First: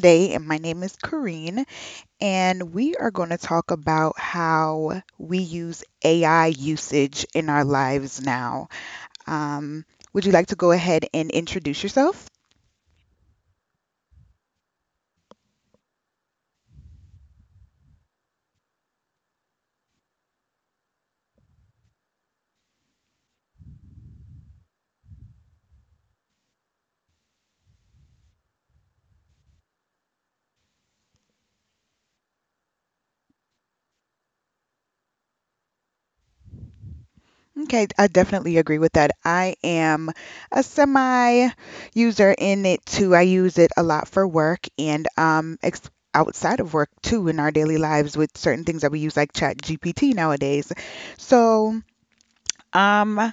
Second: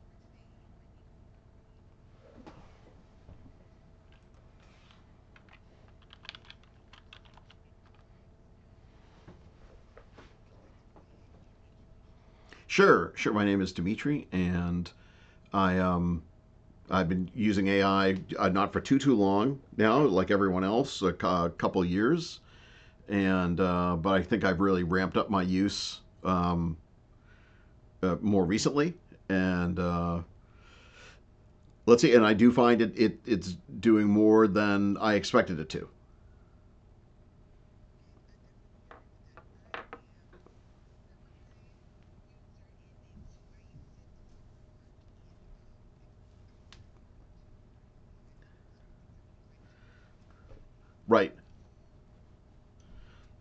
today, and my name is Kareen, and we are going to talk about how we use AI usage in our lives now. Um, would you like to go ahead and introduce yourself? Sure. My name is Dimitri, and I um I've been using AI not for too long now, like everyone else, a couple years, and but I think I've really ramped up my use more recently, and let's see, and I do find it it's doing more than I expected it to. Okay, I definitely agree with that. I am a semi user in it too. I use it a lot for work and ex outside of work too in our daily lives with certain things that we use like Chat GPT nowadays. Right, So, um,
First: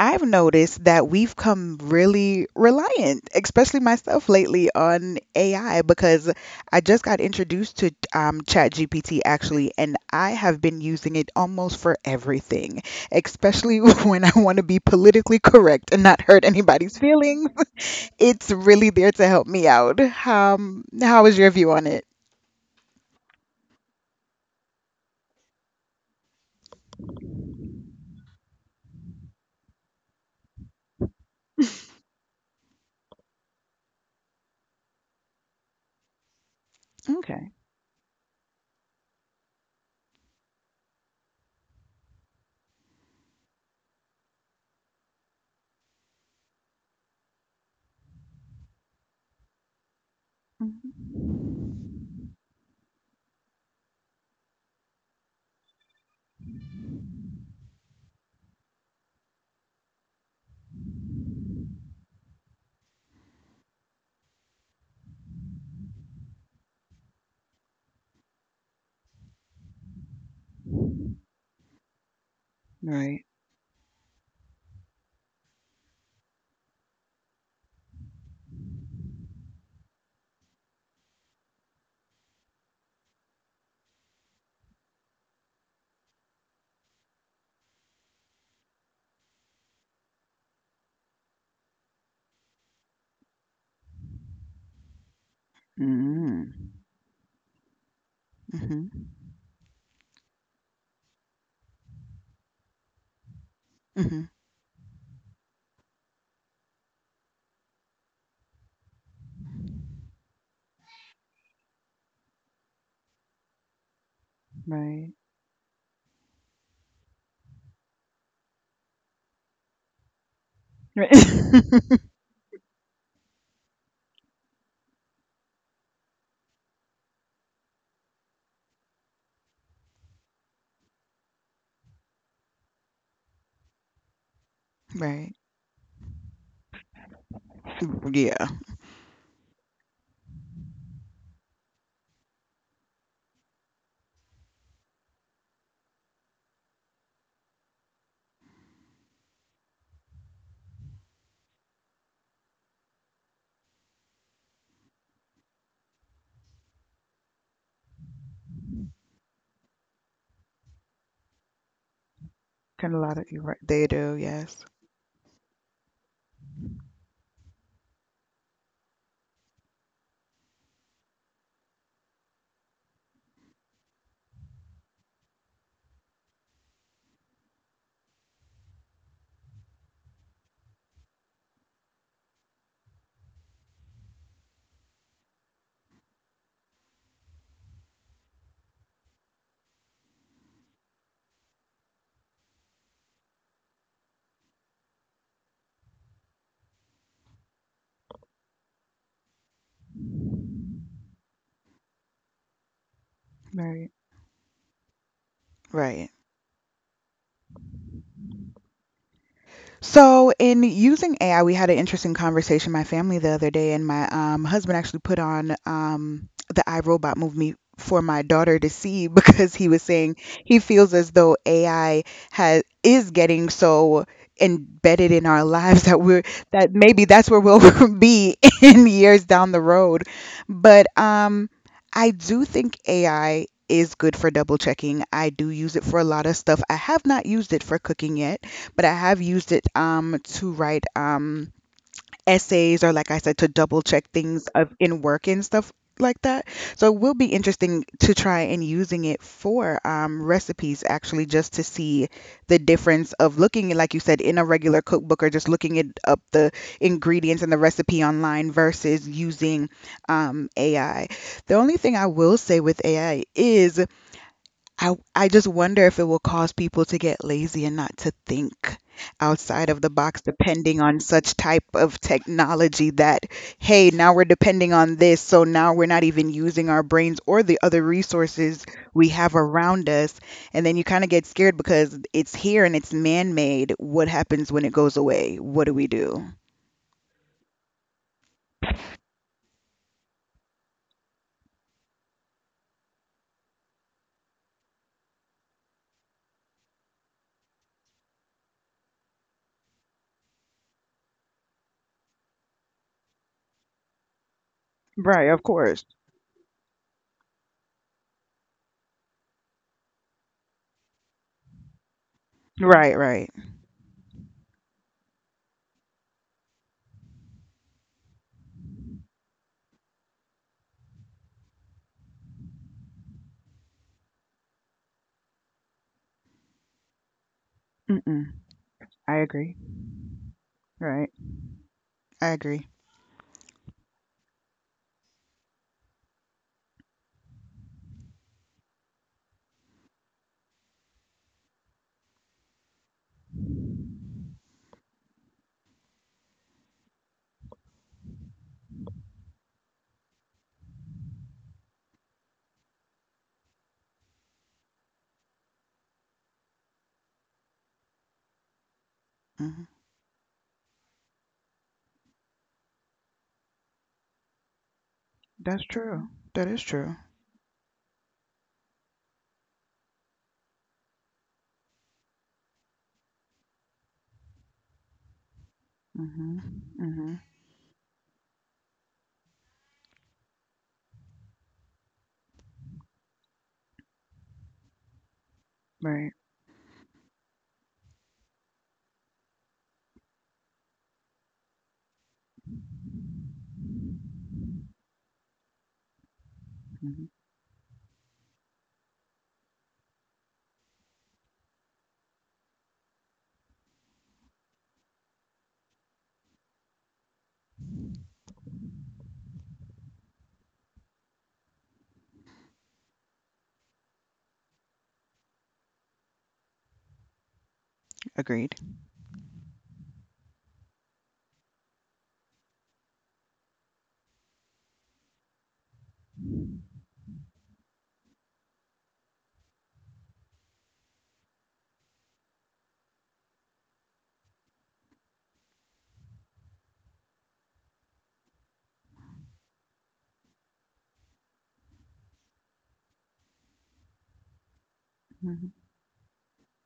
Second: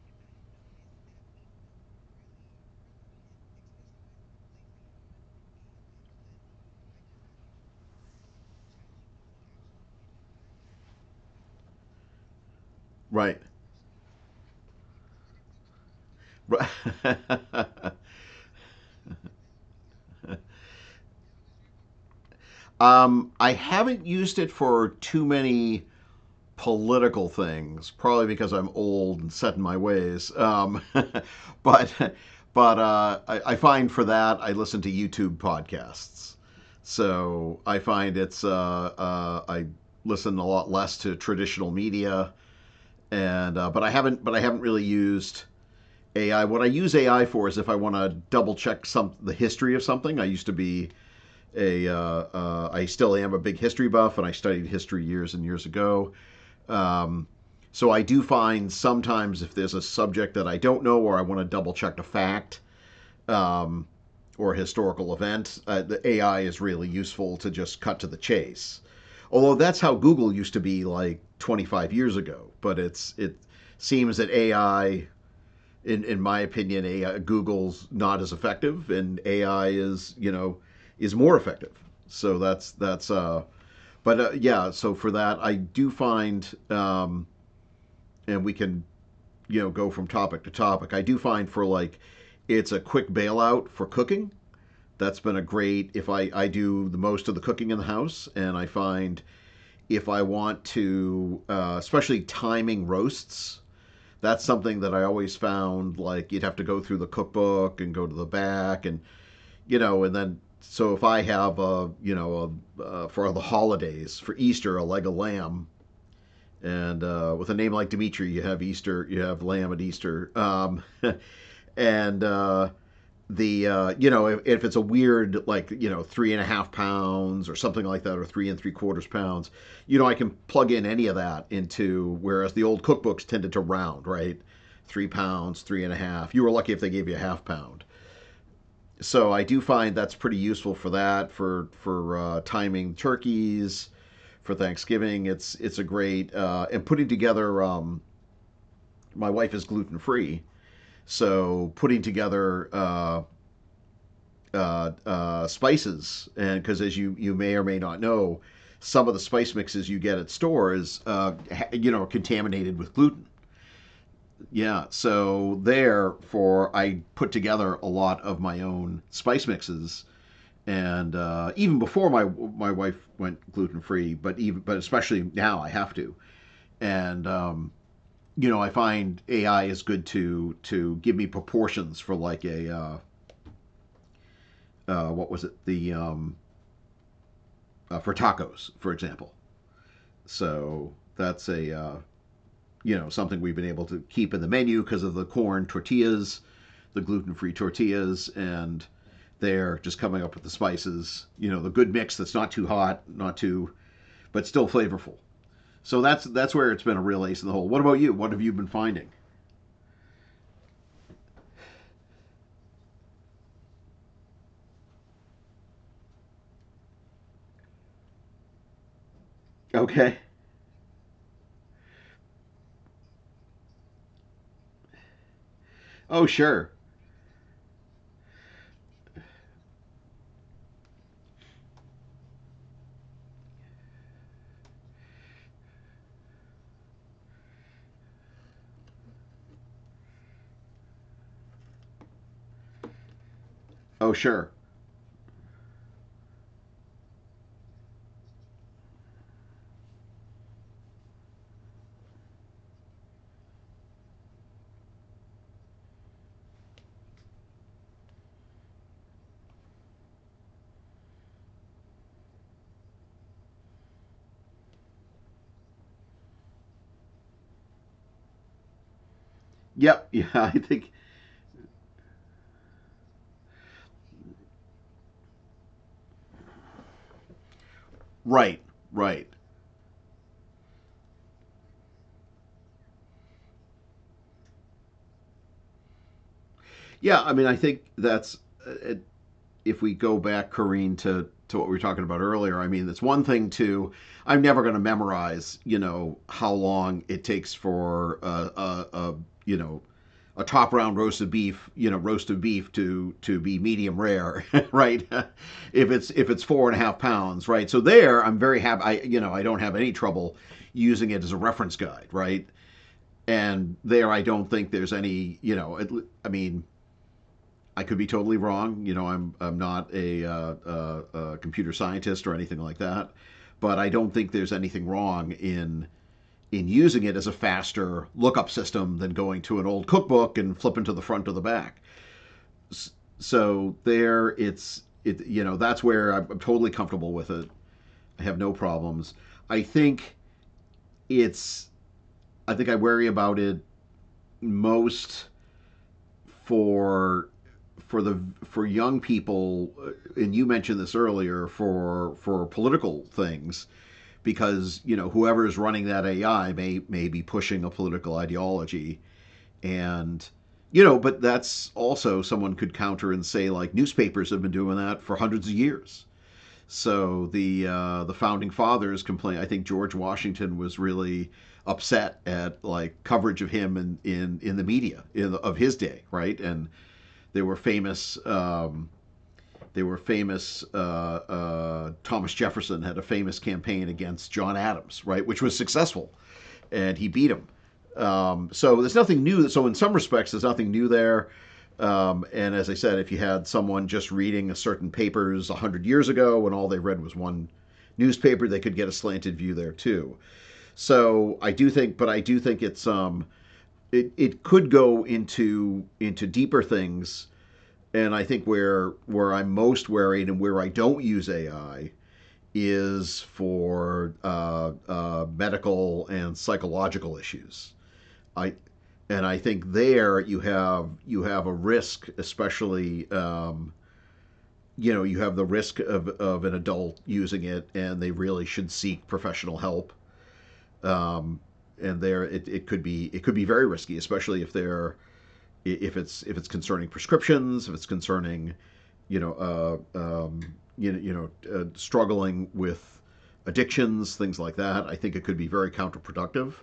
I've noticed that we've come really reliant, especially myself lately, on AI because I just got introduced to ChatGPT actually, and I have been using it almost for everything, right, especially when I want to be politically correct and not hurt right. anybody's feelings. It's really there to help me out. How is your view on it? I haven't used it for too many political things, probably because I'm old and set in my ways. But but I find for that I listen to YouTube podcasts. Okay. So I find it's I listen a lot less to traditional media, and but I haven't really used AI. What I use AI for is if I want to double check some the history of something. I used to be Mhm. a I still am a big history buff, and I studied history years and years ago. Um, so I do find sometimes if there's a subject that I don't know or I want to double check a fact um, or a historical event, the AI is really useful to just cut to the chase. Although that's how Google used to be like 25 years ago, but it's Right. it seems that AI, in my opinion, AI, Google's not as effective, and AI is is more effective. So that's but yeah. So for that, I do find. And we can go from topic to topic. I do find for like it's a quick bailout for cooking. That's been a great if I Mm-hmm. do the most of the cooking in the house, and I find if I want to, especially timing roasts. Mm-hmm. That's something that I always found like you'd have to go through the cookbook and go to the back, and and then so if I have a a for the holidays, for Easter, a leg Right. of lamb, and with a name like Dimitri, you have Easter, you have lamb at Easter. Right. and the you know if it's a weird, like, you know, three and a half pounds or something like that, or three and three quarters pounds, you know, I can plug in any of that into, whereas the old cookbooks tended to round. Right, three Right. pounds three and a half, you were lucky if they gave you a half pound. Yeah. So I do find that's pretty useful for that, for timing turkeys for Thanksgiving. It's a great and putting together, my wife is gluten free, so putting together spices, and because as you, you may or may not know, some of the spice mixes you get at stores, you know, are contaminated Can with a lot gluten. of you, right? They do, yes. Yeah, so therefore I put together a lot of my own spice mixes, and even before my wife went gluten free, but even but especially now I have to, and you know, I find AI is good to give me proportions for like a what was it the for tacos, for example. So that's a you know, something we've been able to keep in the menu because of the corn tortillas, the gluten-free tortillas, and they're just coming up with the spices. You know, the good mix that's not too hot, not too, Right, but still flavorful. So right. that's where it's been a real ace in the hole. What about you? What have you been finding? So, in using AI, we had an interesting conversation, my family, the other day, and my husband actually put on the iRobot movie for my daughter to see because he was saying Okay. he feels as though AI has is getting so embedded in our lives that we're Oh, that sure. maybe that's where we'll be in years down the road. But I do think AI is good for double checking. I do use it for a lot of stuff. I have not used it for cooking yet, but I have used it to write essays, or like I said, to double check Oh, sure. things of in work and stuff like that. So it will be interesting to try and using it for recipes, actually, just to see the difference of looking at, like you said, in a regular cookbook, or just looking it up, the ingredients and the recipe online, versus using AI. The only thing I will say with AI is I just wonder if it will cause people to get lazy and not to think outside of the Yep. box, Yeah. I depending think on such type of technology, that hey, now we're depending on this, so now we're not even using our brains or the other right, resources we right. have around us. And then you kind of get scared because it's here and it's man-made. What happens when it goes away? What do we do? Yeah, I mean, I think that's uh, if we go back, Corrine, to what we were talking about earlier. I mean, it's one thing to I'm never going to memorize, you know, how long it takes for a you know a top round roast of beef, you know, roast of beef to be medium rare, right? Right, of course. if it's four and a half pounds, right? So there, I'm very happy. I, you know, I don't have any trouble using it as a reference guide, right? Right, right. And there I don't think there's any you know it, I mean I could be totally wrong, you know, I'm I'm not a computer scientist or anything like that, but I don't think there's anything wrong in using it as a faster Mm-mm. lookup system than I going agree. to an old cookbook and flipping to the Right. front or the back. I agree. So there it's it, you know, that's where I'm totally comfortable with it. I have no problems. I think it's I think I worry about it most for for the for young people, and you mentioned this earlier for political things, because you know whoever is running that AI may be pushing a political ideology. Hmm. And you know, but that's also someone could counter and say like newspapers have been doing that for hundreds of That's years. true. That is true. So the founding fathers complained, I think George Washington was really upset at like coverage of him in the media in, of his day, right? Mhm. And Mhm. they were famous. They were famous. Thomas Jefferson had a famous campaign against John Adams, right, which was Right. successful, and he beat him. So there's nothing new. So in some respects, there's nothing new there. And as I said, if you had someone just reading a certain papers 100 years ago and all they read Mhm. was one newspaper, they could get a slanted view there too. So I do think, but I do think it's it it could go into deeper things. And I think where I'm most worried and where I don't use AI is for medical and psychological issues. Agreed. I and I think there you have a risk, especially you know you have the risk of an adult using it, and they really should seek professional help. Um, and there it, it could be very risky, especially if they're if it's concerning prescriptions, if it's concerning you know, uh, um, you, you know, struggling with addictions, things like that. I think it could be Mhm. very counterproductive.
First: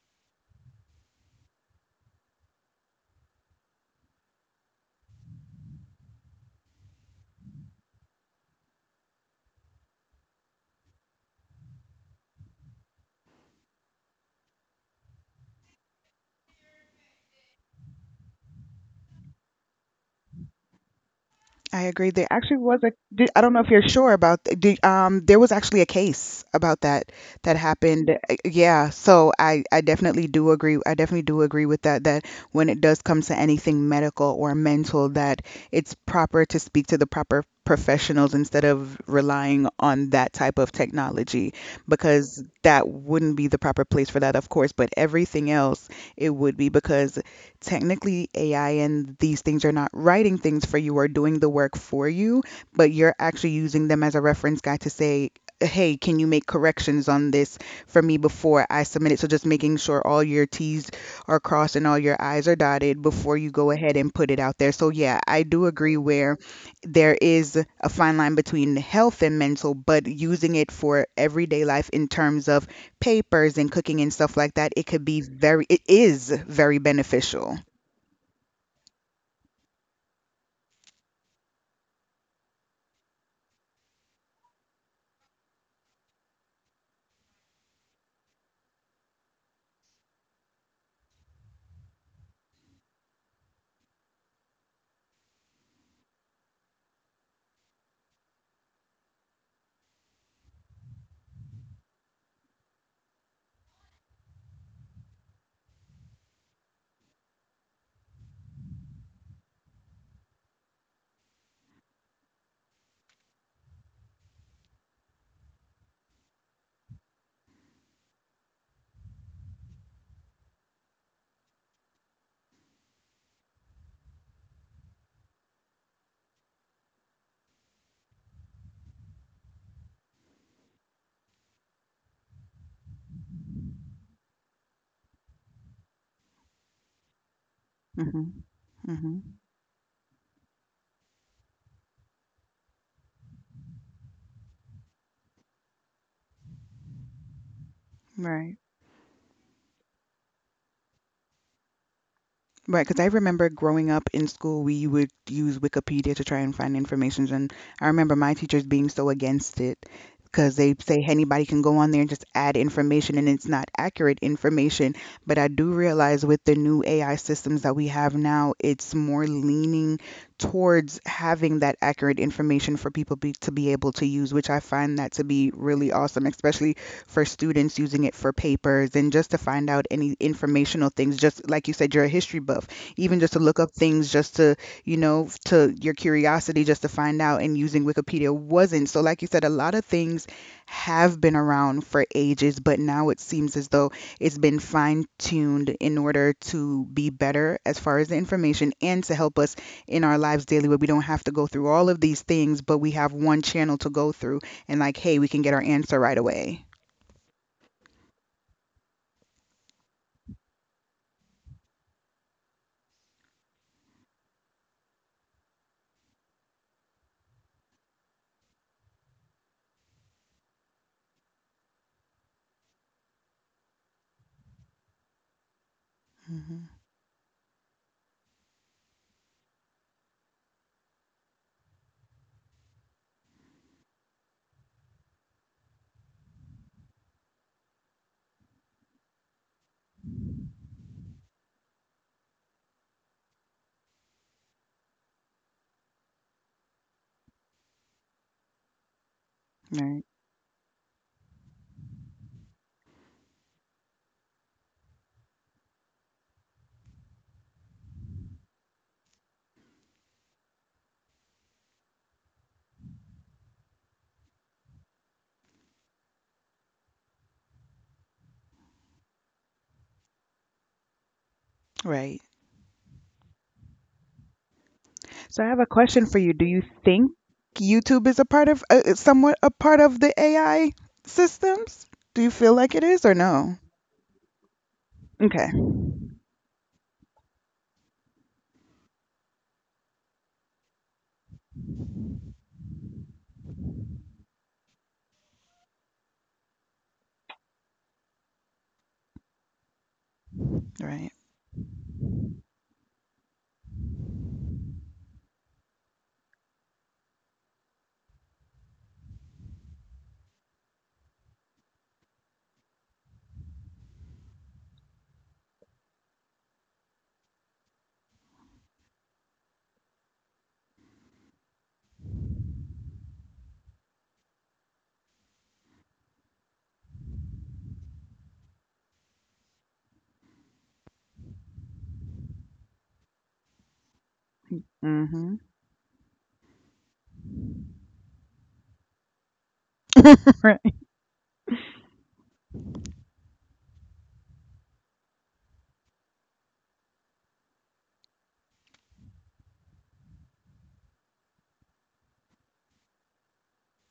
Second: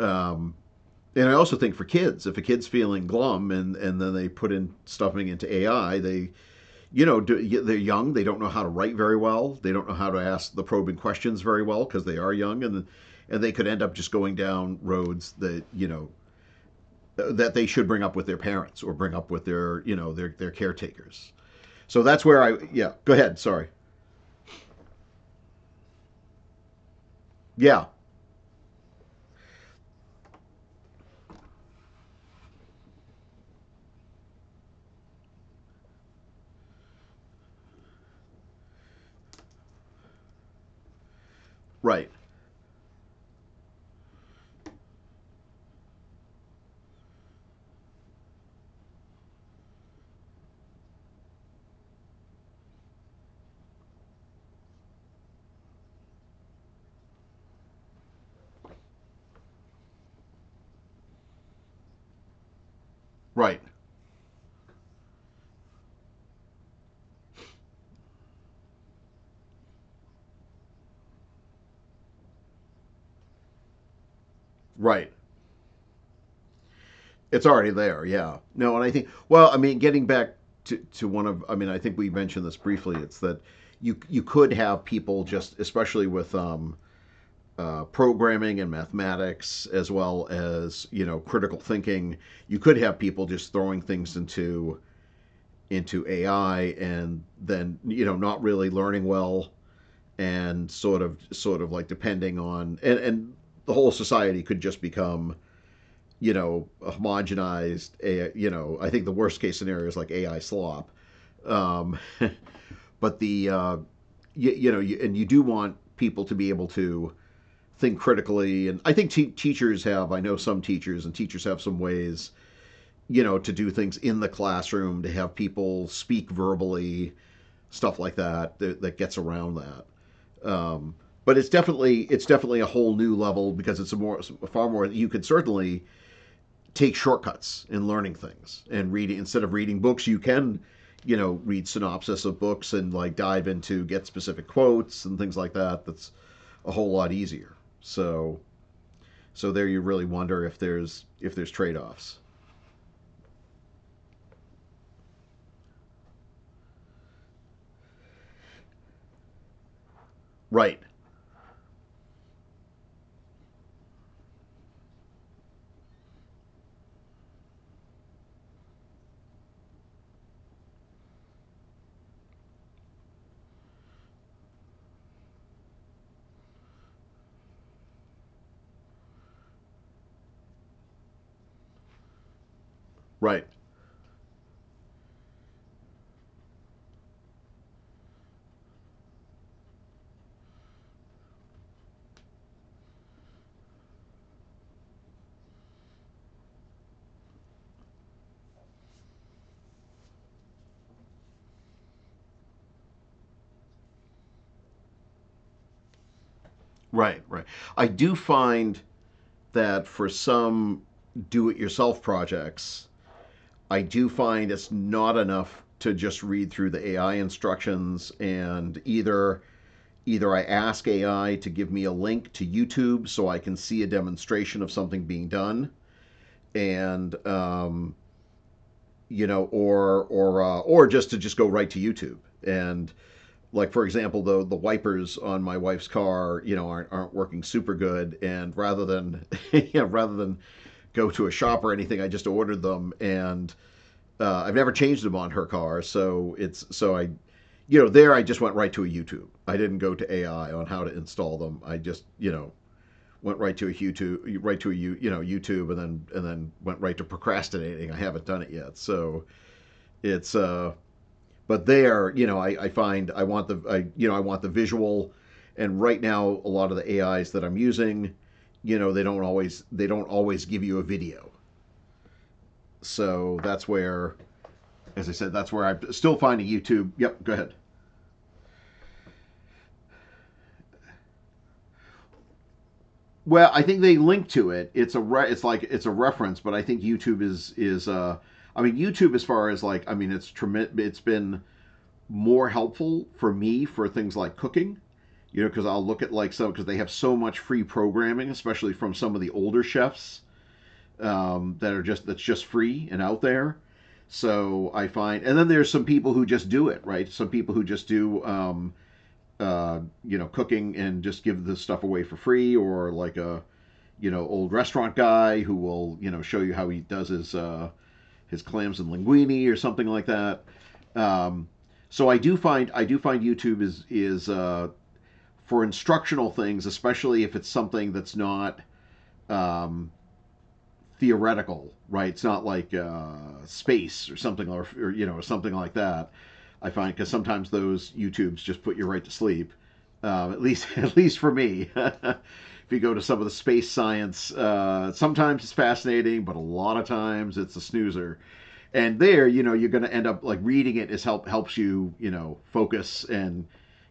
Um, and I also think for kids, if a kid's feeling glum, and then they put in stuffing into AI, they you know do, they're young, they don't know how to write very well, they don't know how to ask the probing questions very well because they are young, and they could end up just going down roads that you know that they should bring up with their parents or bring up with their you know their caretakers. I So agreed. that's There where I actually was yeah a. go di- ahead I don't know if sorry. you're sure about. There was actually a case about that that Yeah, happened. Yeah. So I definitely do agree. I definitely do agree with that. That when it does come to anything medical or mental, that it's proper to speak to the proper professionals instead of relying on that type of technology, right, because that wouldn't be the proper place for that, of course. But everything else, it would be because technically AI and these things are not writing things for you or doing the work for you, but you're actually using them as a reference guide to say, hey, can you make corrections on this for me before I submit it? So just making sure all your T's are crossed and all your I's are dotted before you right, go ahead and put it out there. So yeah, I do agree where there is a fine line between health and mental, but using it for everyday life in terms of papers and cooking and stuff like that, it could right. be very, it is very It's beneficial. already there. Yeah. No, and I think, well, I mean, getting back to one of, I mean, I think we mentioned this briefly. It's that you could have people just, especially with programming and mathematics, as well as you know critical thinking, you could have people just throwing things into AI and then you know not really learning well, and sort of like depending on, and the whole society could just become you know, homogenized, AI, you know, I think the worst case scenario is like AI slop. Um, but the, you, you know, you, and you do want people to be able to think critically. And I think teachers have, I know some teachers, and teachers have some ways, you know, to do things in the classroom, to have people speak verbally, stuff like that, that gets around that. Um, but it's definitely a whole new level, because it's a more far more you could certainly take shortcuts in learning Mhm. things and read, Mhm. instead of reading books you can you know read synopsis of books and like dive into get specific quotes and things like that, that's a whole lot easier. So Right. so there you really wonder if there's trade-offs. Right. Because I remember growing up in school, we would use Wikipedia to try and find information, and I remember my teachers being so against it because they right say anybody can go on there and just add information, and it's not accurate information. But I do realize with the new AI systems that we have now, it's more leaning towards having that accurate information for people be, to be able to use, which I find that to be really awesome, especially for students using it for papers and just to find out any informational things, just like you said you're a history buff, even just to right look up things, just to you know to your curiosity, just to find out. And using wikipedia wasn't so, like you said, a lot of things have been around for ages, but now it seems as though it's been fine-tuned in order to be better as far as the information and to help us in our lives daily, where we don't have to go through all of these things, but we have one channel to go through, and like hey, we can get our answer right away. right right I do find that for some do-it-yourself projects, I do find it's not enough to just read through the AI instructions, and either I ask AI to give me a link to YouTube so I can see a demonstration of something being done, Mhm. and you know, or just to just go right to YouTube. And like for example, the wipers on my wife's car, you know, aren't working super good. And rather than yeah, rather than go to a shop or anything, I just ordered them, and I've never changed them on her car, so it's so I you know there I just went right to a YouTube. I didn't go Right. to AI on how to install them. I just went right to a YouTube, right to a you, you know YouTube, and then went right to procrastinating. I haven't done it yet, so it's. But there, you know, I find I want the I you know I want the visual, and right now a lot of the AIs that I'm using, you know, they don't always give you a video. Right. So that's where, as I said, So I that's have where a I'm question still for you. Do finding you YouTube. think Yep, go ahead. YouTube is a part of, is somewhat a part of the AI systems? Do you feel like it is or Well, no? I think they link to it. It's Okay. like it's a reference, but I think YouTube is I mean YouTube as far as like, I mean it's tremendous. It's been more helpful for me for things like cooking, you know, because I'll look at like some, because they have so much free programming, especially from some of the older chefs Right. That are just, that's just free and out there. So I find, and then there's some people who just do it, right? Some people who just do, you know, cooking and just give the stuff away for free, or like a you know old restaurant guy who will you know show you how he does his clams and linguine or something like that. Um, so I do find YouTube is for instructional things, especially if it's something that's not um, theoretical, right? It's not like space or something, or you know, Mhm. something like that. I find because sometimes those YouTubes just put you right to sleep. At least, Right. at least for me. If you go to some of the space science, sometimes it's fascinating, but a lot of times it's a snoozer. And there, you know, you're going to end up like reading it is helps you, you know, focus and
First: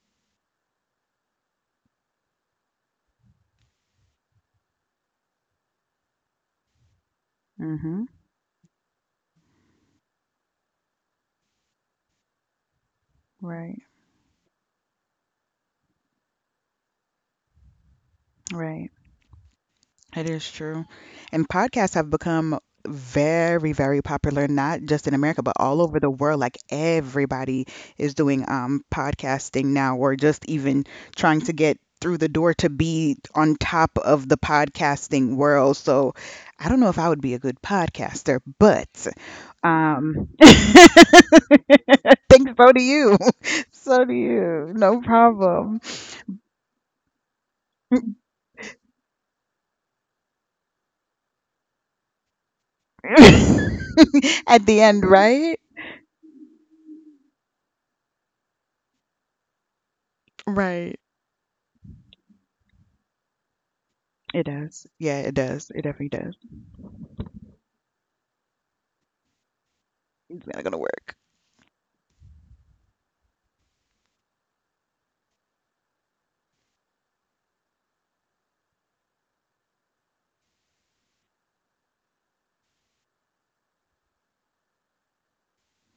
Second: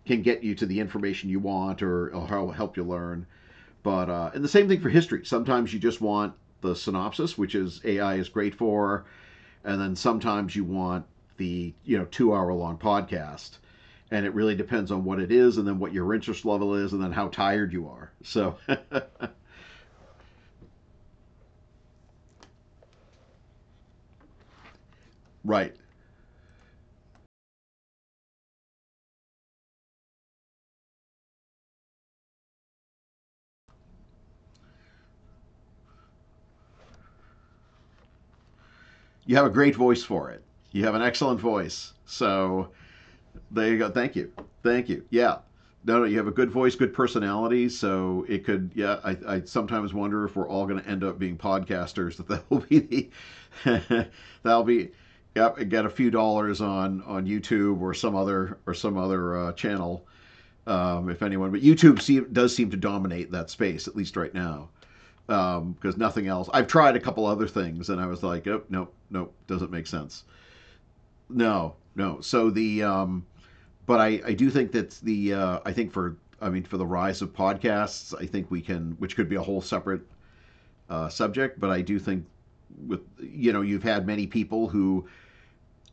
can get you to the information you want, or help you learn, but and the same thing for history. Sometimes you just want the synopsis, which is Mhm. AI is great for, and then sometimes you want the you know 2 hour long podcast, Right. and it really depends on what it is, and then what your interest level is, and then how tired you are. So, Right. It is true. And podcasts have become very, very popular, not just in America, but right, all over the world. Like everybody is doing podcasting now, or just even trying to get through the door to be on top of the podcasting world. So I don't know if I would be a good podcaster, but you have a great voice um, for it. You have an excellent voice. thanks, so So do you. there you go. So do Thank you. you. Thank No you. Yeah. problem. No, no, you have a good voice, good personality. So it could, yeah. I sometimes wonder if we're all going to end up being podcasters. That that'll be the, At that'll the be, end, right? yep. Get a few dollars on YouTube or some other channel, Right. If anyone. But does seem to dominate that space at least right It now. does. Yeah, it does. It Because definitely nothing does. else. I've tried a couple other things, and I was like, oh, no, nope, doesn't make sense. It's not gonna work. No, no. So the I do think that the I think for, I mean for the rise of podcasts, I think we can, which could be a whole separate subject, but I do think with you know you've had many people who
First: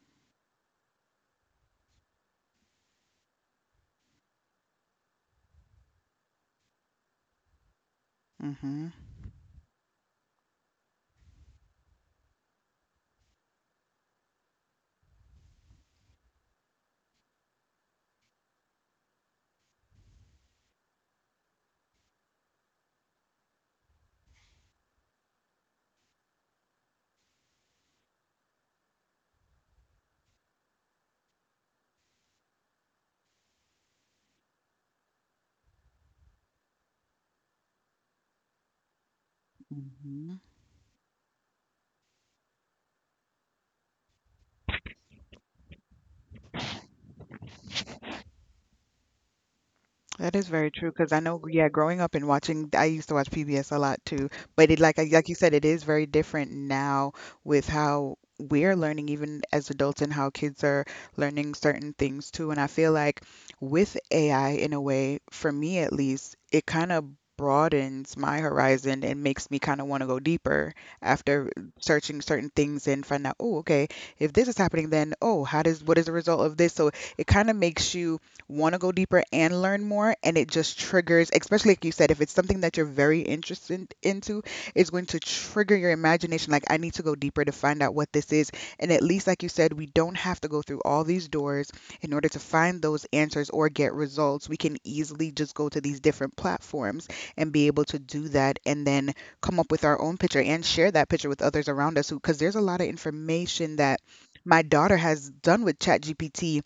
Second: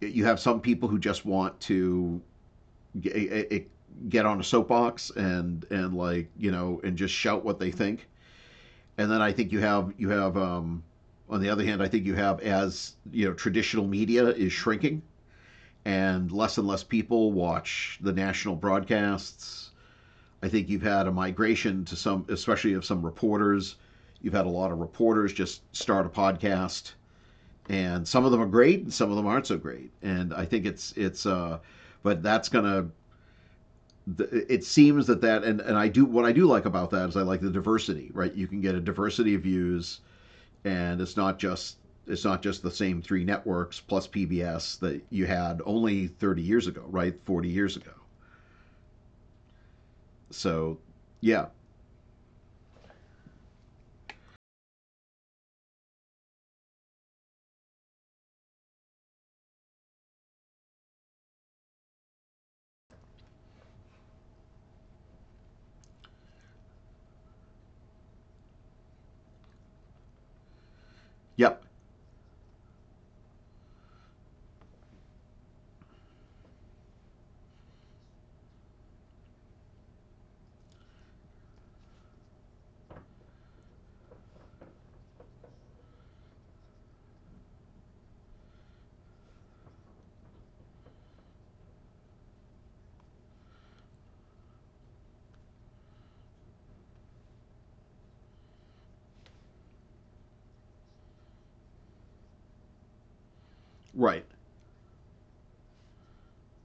you have some people who just want to get, get on a soapbox and just shout what they think, Mhm. and then I think you have on the other hand, I think you have as you know traditional media is shrinking, and less people watch the national broadcasts. I think you've had a migration to some, especially of some reporters. You've had a lot of reporters just start a podcast, and some of them are great, and some of them aren't so great. And I think it's, but that's gonna. It seems that that, and I do what I do like about that is I like the diversity, right? You can get a diversity of views, Mhm. and it's not just the same three networks plus PBS that you had only 30 years ago, right? 40 years ago. That is very So, true, because I know, yeah, yeah, growing up and watching, I used to watch PBS a lot too. But it, like you said, it is very different now with how we're learning, even as adults, and how kids are learning certain things too. And I feel like with AI, in a way, for me at least, it kind of broadens my horizon and makes me kind of want to go deeper after yep, searching certain things and find out, oh, okay, if this is happening, then oh, how does, what is the result of this? So it kind of makes you want to go deeper and learn more, and it just triggers, especially like you said, if it's something that you're very interested into, it's going to trigger your imagination, like I need to go deeper to find out what this is. And at least like you said, we don't have to go through all these doors in order to find those answers or get results. We can easily just go to these different platforms and be able to do that, and then come up with our own picture and share that picture with others around us, who, because there's a lot of information that right. my daughter has done with ChatGPT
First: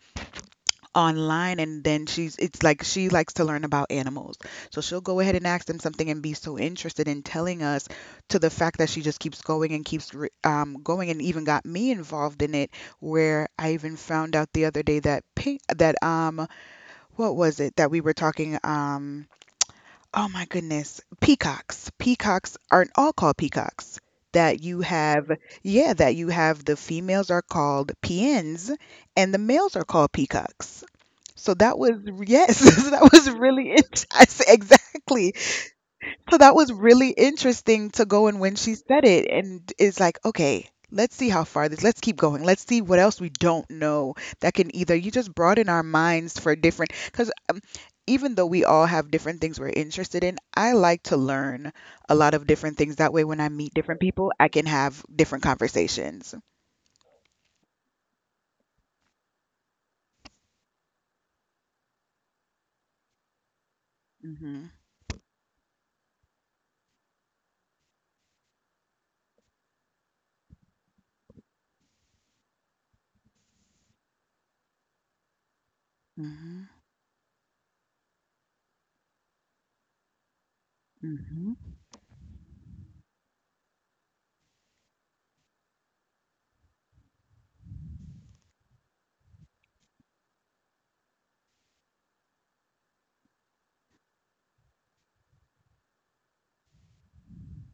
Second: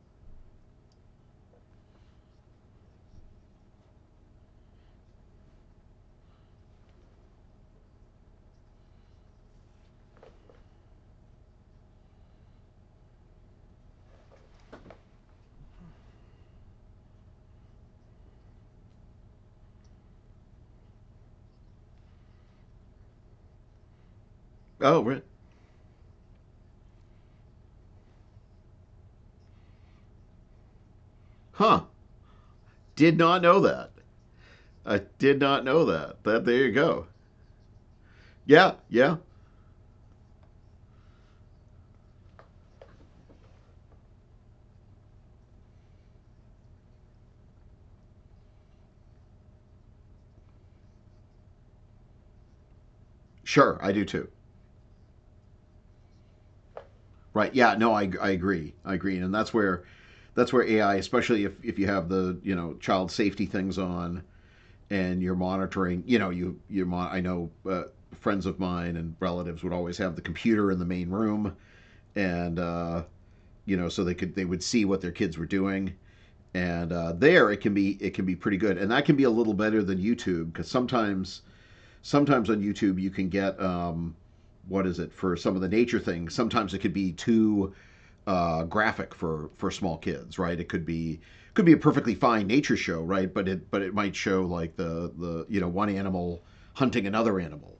online, and then she's, it's like she likes to learn about animals. So she'll go ahead and ask them something and be so interested in telling us, to the fact that she just keeps going and keeps going, and even got me involved in it, where I even found out the other day that pink that what was it that we were talking um oh my goodness peacocks, peacocks aren't all called peacocks, that you Oh, right. have, yeah, that you have, the females are called peons and the males are called peacocks. So that Huh. was, yes, so that Did was not know really that. I exactly. did not know that. So That that there you was go. really interesting to go, and when Yeah, she said yeah. it, and it's like, okay, let's see how far this. Let's keep going. Let's see what else we don't know that can either, you just broaden our minds for different, cuz even though we all have different things we're interested in, I like to learn a lot of different things. That way, when I Sure, meet I do different too. people, I can have different conversations. Right. Yeah, no, I agree. I agree. And that's where AI, especially if you have the, you know, child safety things on, Hmm. and you're monitoring, you know, I know friends of mine and relatives would always have the computer in the main room, and you know, so they would see what their kids were doing, Hmm. and there it can be, it can be pretty good, and that can be a little better than YouTube, because sometimes Hmm. sometimes on YouTube you can get what is it, for some of the nature things, sometimes it could be too graphic for small kids, right? It could be a perfectly fine nature show, right, but it, but it might show like the you know, one animal hunting another animal,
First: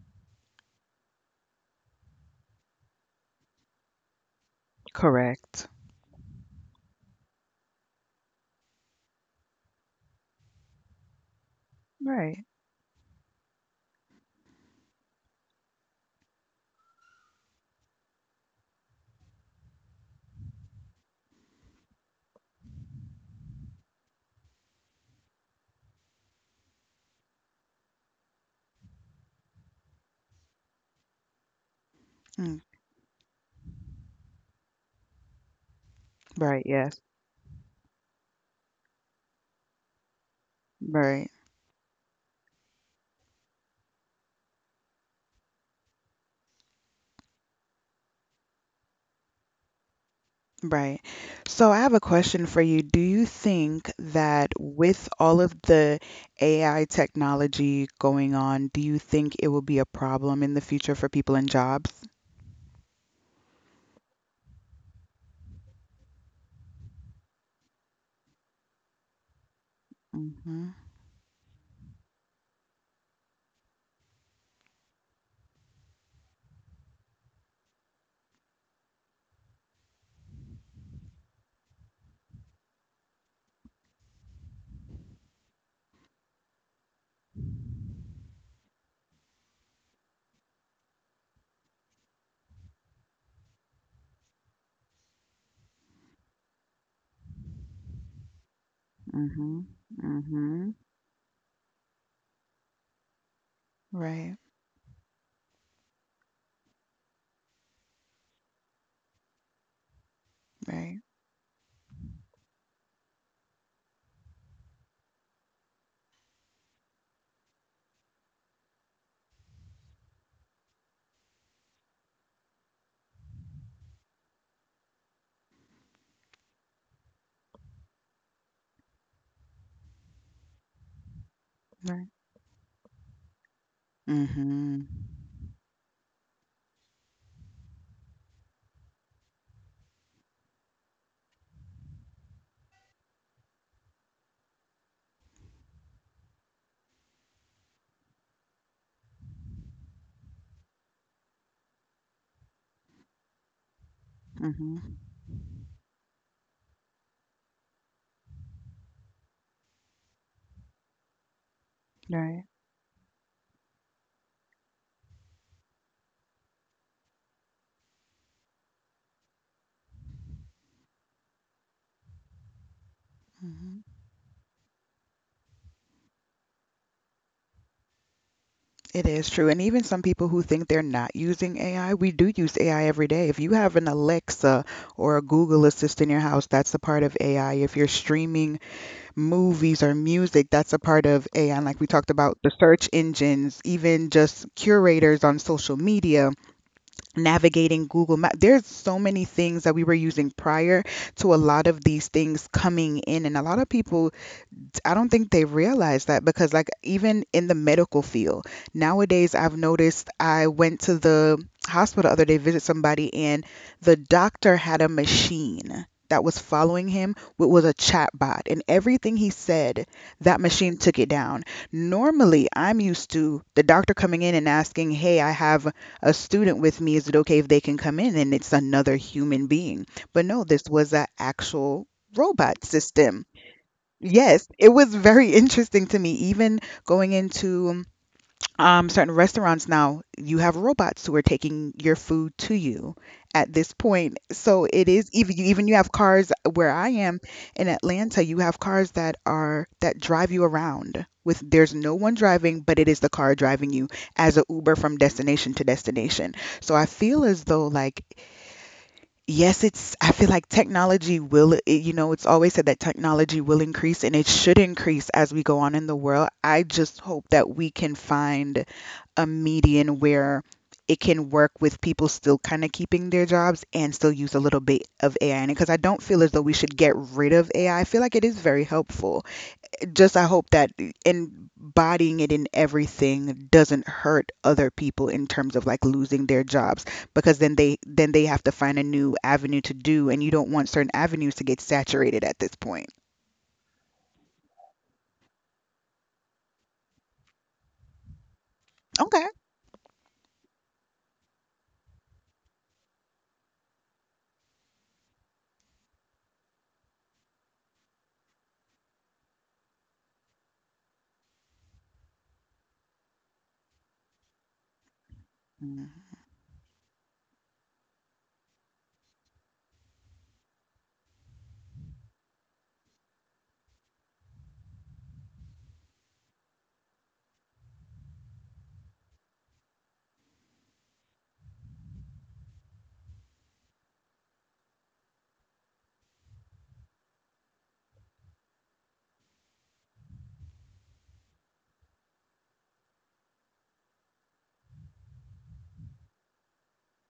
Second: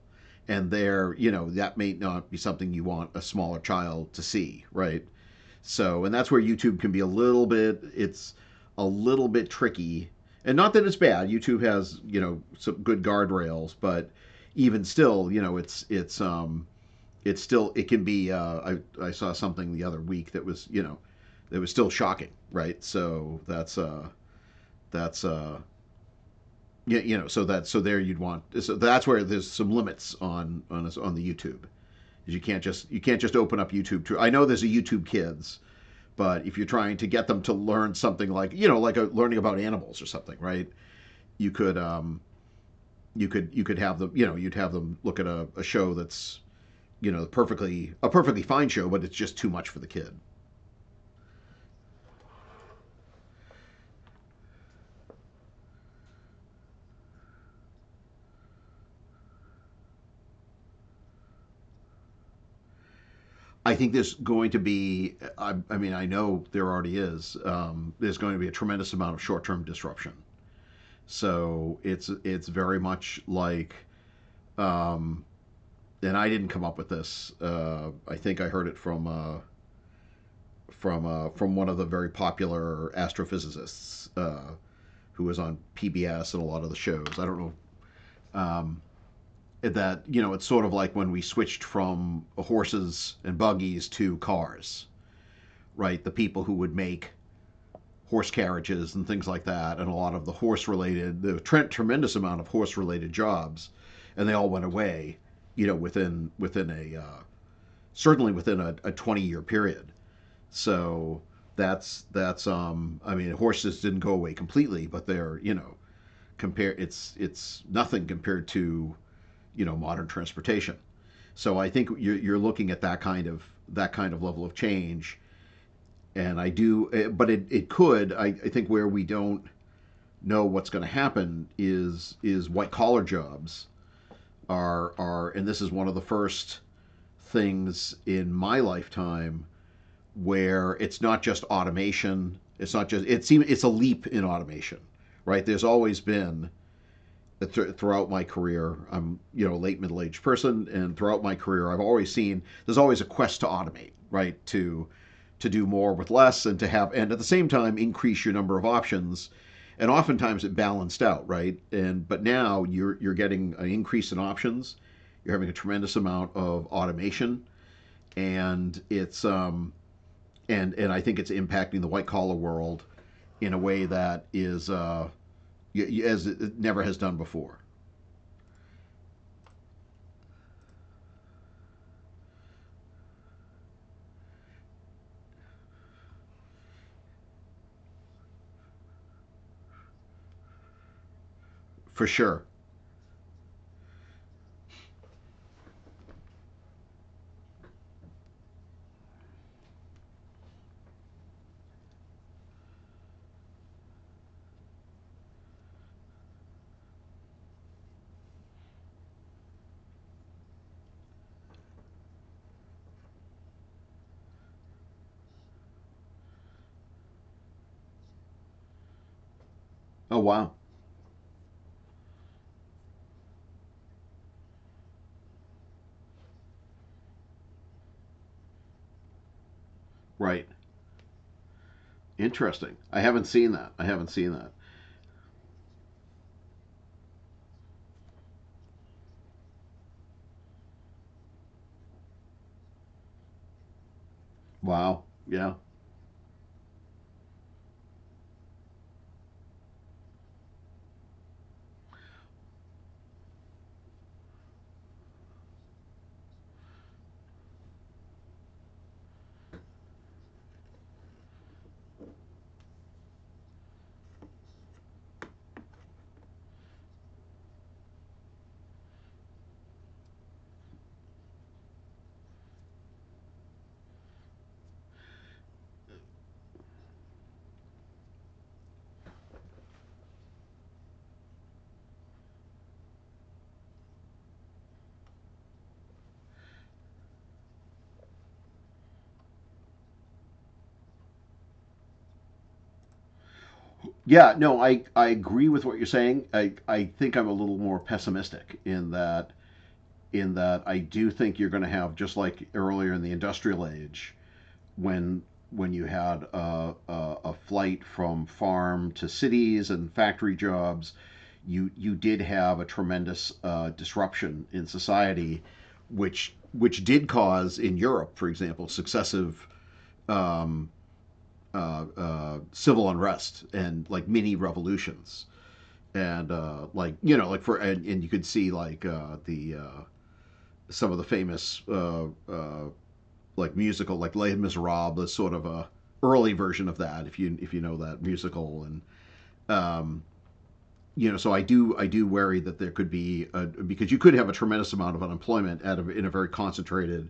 and there, you know, that may not be something you want a smaller child to see, right. Correct. So, and that's where YouTube can be a little bit, it's a little bit tricky. And not that it's bad. YouTube has, you know, Right. some good guardrails, but even still, you know, it's still, it can be, I saw something the other week that was, you know, that was still shocking, right? So that's, uh, yeah, you know, so that, so there you'd want, so that's where there's some limits on, on the YouTube. Is Mm, you can't just open up YouTube to, I know there's a YouTube Kids, but if right. you're trying Yes. to get them to learn something like you know like a, learning about animals or something, right? Right. You could you could have them, you know, you'd have them look at a show that's you know perfectly a perfectly fine show, but it's just too much for the kid. Right. So I have a question for you. Do you think that with all of the AI technology going on, do you think it will be a problem in the future for people in jobs? I think there's going to be, I mean, I know there already is. There's going to be a tremendous amount of short-term disruption. Mm-hmm. So it's very much like, um, and I didn't come up with this. I think I heard it from from one of the very popular astrophysicists who was on PBS and a lot of the shows. I don't know um, that you know it's sort of like when we switched from horses and buggies to cars, right? The people who would make horse carriages and things like Mm-hmm. that, and a lot of the horse Mm-hmm. related, the tremendous amount of horse related jobs, and they Right. all went away, you know, within a certainly within a 20-year period. Right. So that's I mean horses didn't go away completely, but they're you know compare it's nothing compared to you know modern transportation. So I think you're looking at that kind of, that kind of level of change, and I do, eh, but it could. I think where we don't know what's going to happen Right. is white collar jobs Mm-hmm. Are, and this is one of the first things in my lifetime where it's not just automation. It's not just, it seems it's a leap in automation, right? There's always been throughout my career. I'm you know a late middle aged person, and throughout my career, I've always seen there's always a quest to automate, right? Mm-hmm. To do more with less, and to have, and at the same time increase your number of options. And oftentimes it balanced out, right? And but Right. now you're getting an increase in options. You're having a tremendous amount of automation, and it's and I think it's impacting the white collar world in a Mhm. way that is as it never has done before, It is true. And even some people who think they're not using AI, we do use AI every day. If you have an Alexa or a Google Assistant in your house, that's a part of AI. If you're streaming movies or music, that's a part of AI. And like we for talked about, sure. the search engines, even just curators on social media, navigating Google Maps. There's so many things that we were using prior to a lot of these things coming in. And a lot of people, I don't think they realize that, because like even in the medical field nowadays, I've noticed. I went to the hospital the other day, visit somebody, and the doctor had a machine that was following him. It was a chat bot, and everything he said, Oh that wow, machine took it down. Normally I'm used to the doctor coming in and asking, "Hey, I have a student with me, is it okay if they can come in?" And it's another human being, but no, right, this was an actual robot interesting. I system. haven't seen that. I haven't seen Yes, that. it was very interesting to me. Even going into certain restaurants now, you have robots who are taking your food to you at this point. So it Wow, is, even you, yeah, even you have cars where I am in Atlanta, you have cars that drive you around with, there's no one driving, but it is the car driving you as a Uber from destination to destination. So I feel as though, like, yes, it's, I feel like technology will, it, it's always said that technology will increase and it should increase as we go on in the world. I just hope that we can find a median where it can work with people still kind of keeping their jobs and still use a little bit of AI in it. Because I don't feel as though we should get rid of AI. I feel like it is very helpful, just I hope that embodying it in everything doesn't hurt other people in terms of like losing their jobs, because then they have to find a new avenue to do, and you don't want certain avenues to get saturated at this point. yeah. No, I agree with what you're saying. I think I'm a little more pessimistic in Okay. that I do think you're going to have, just like earlier in the industrial age, when when you had a flight from farm to cities and factory jobs, you did have a tremendous disruption in society, Mm-hmm. which did cause in Europe, for example, successive um, civil unrest and like mini revolutions and and you could see, like the some of the famous like musical, like Les Miserables is sort of a early version of that, if you know that musical. And um, you know, so I do worry that there could be a, because you could have a tremendous amount of unemployment at a, in a very concentrated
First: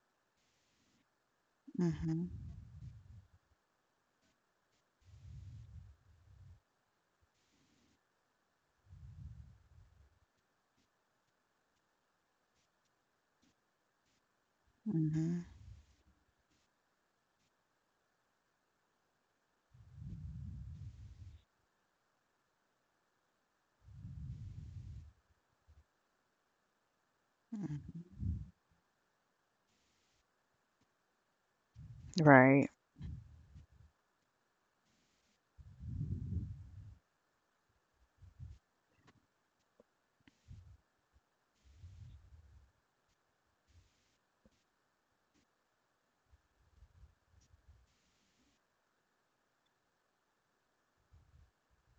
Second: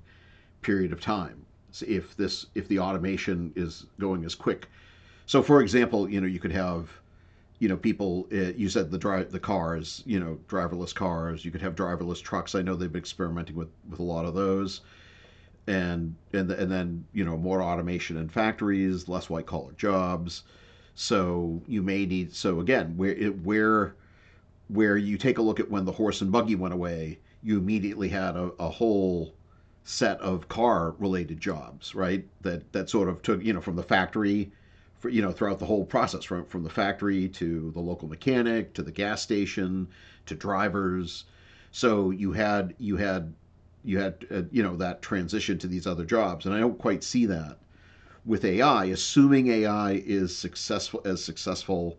period of time, so Mm-hmm. If the automation is going as quick. So, for example, you know, you could have, you know, people, you said the drive the cars, you know, driverless cars, you could have driverless trucks. I know they've been experimenting with a lot of those, hmm and then, you know, more automation in factories, less white collar jobs. So you may need, so again, where it, where you take a look at when the horse and buggy went away, you immediately had a whole set of car related jobs, right? Right. That sort of took, you know, from the factory, for, you know, throughout the whole process, from the factory to the local mechanic to the gas station to drivers. So you had you know, that transition to these other jobs, and I don't quite see that with AI. Assuming AI is successful, as successful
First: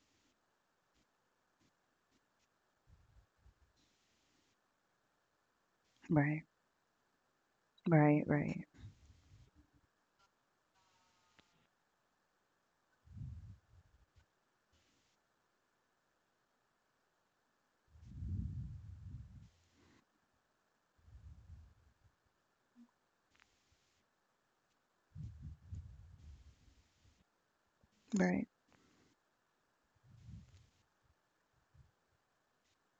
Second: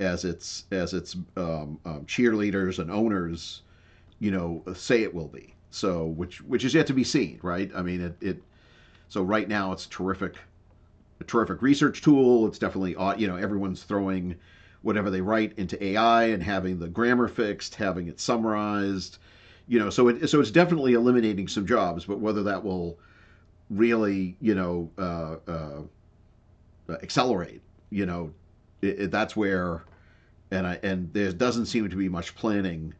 as its cheerleaders and owners, you know, say it will be. So, which Right. which is yet to be seen, right? I mean, it, Right. it Right. so right now it's terrific, a terrific research tool. It's definitely, you know, everyone's throwing whatever they write into AI and having the grammar fixed, having it summarized, you know. So it's definitely eliminating some jobs, but whether that will really, you know, accelerate, you know, Right. That's where, and I, and there doesn't seem to be much planning,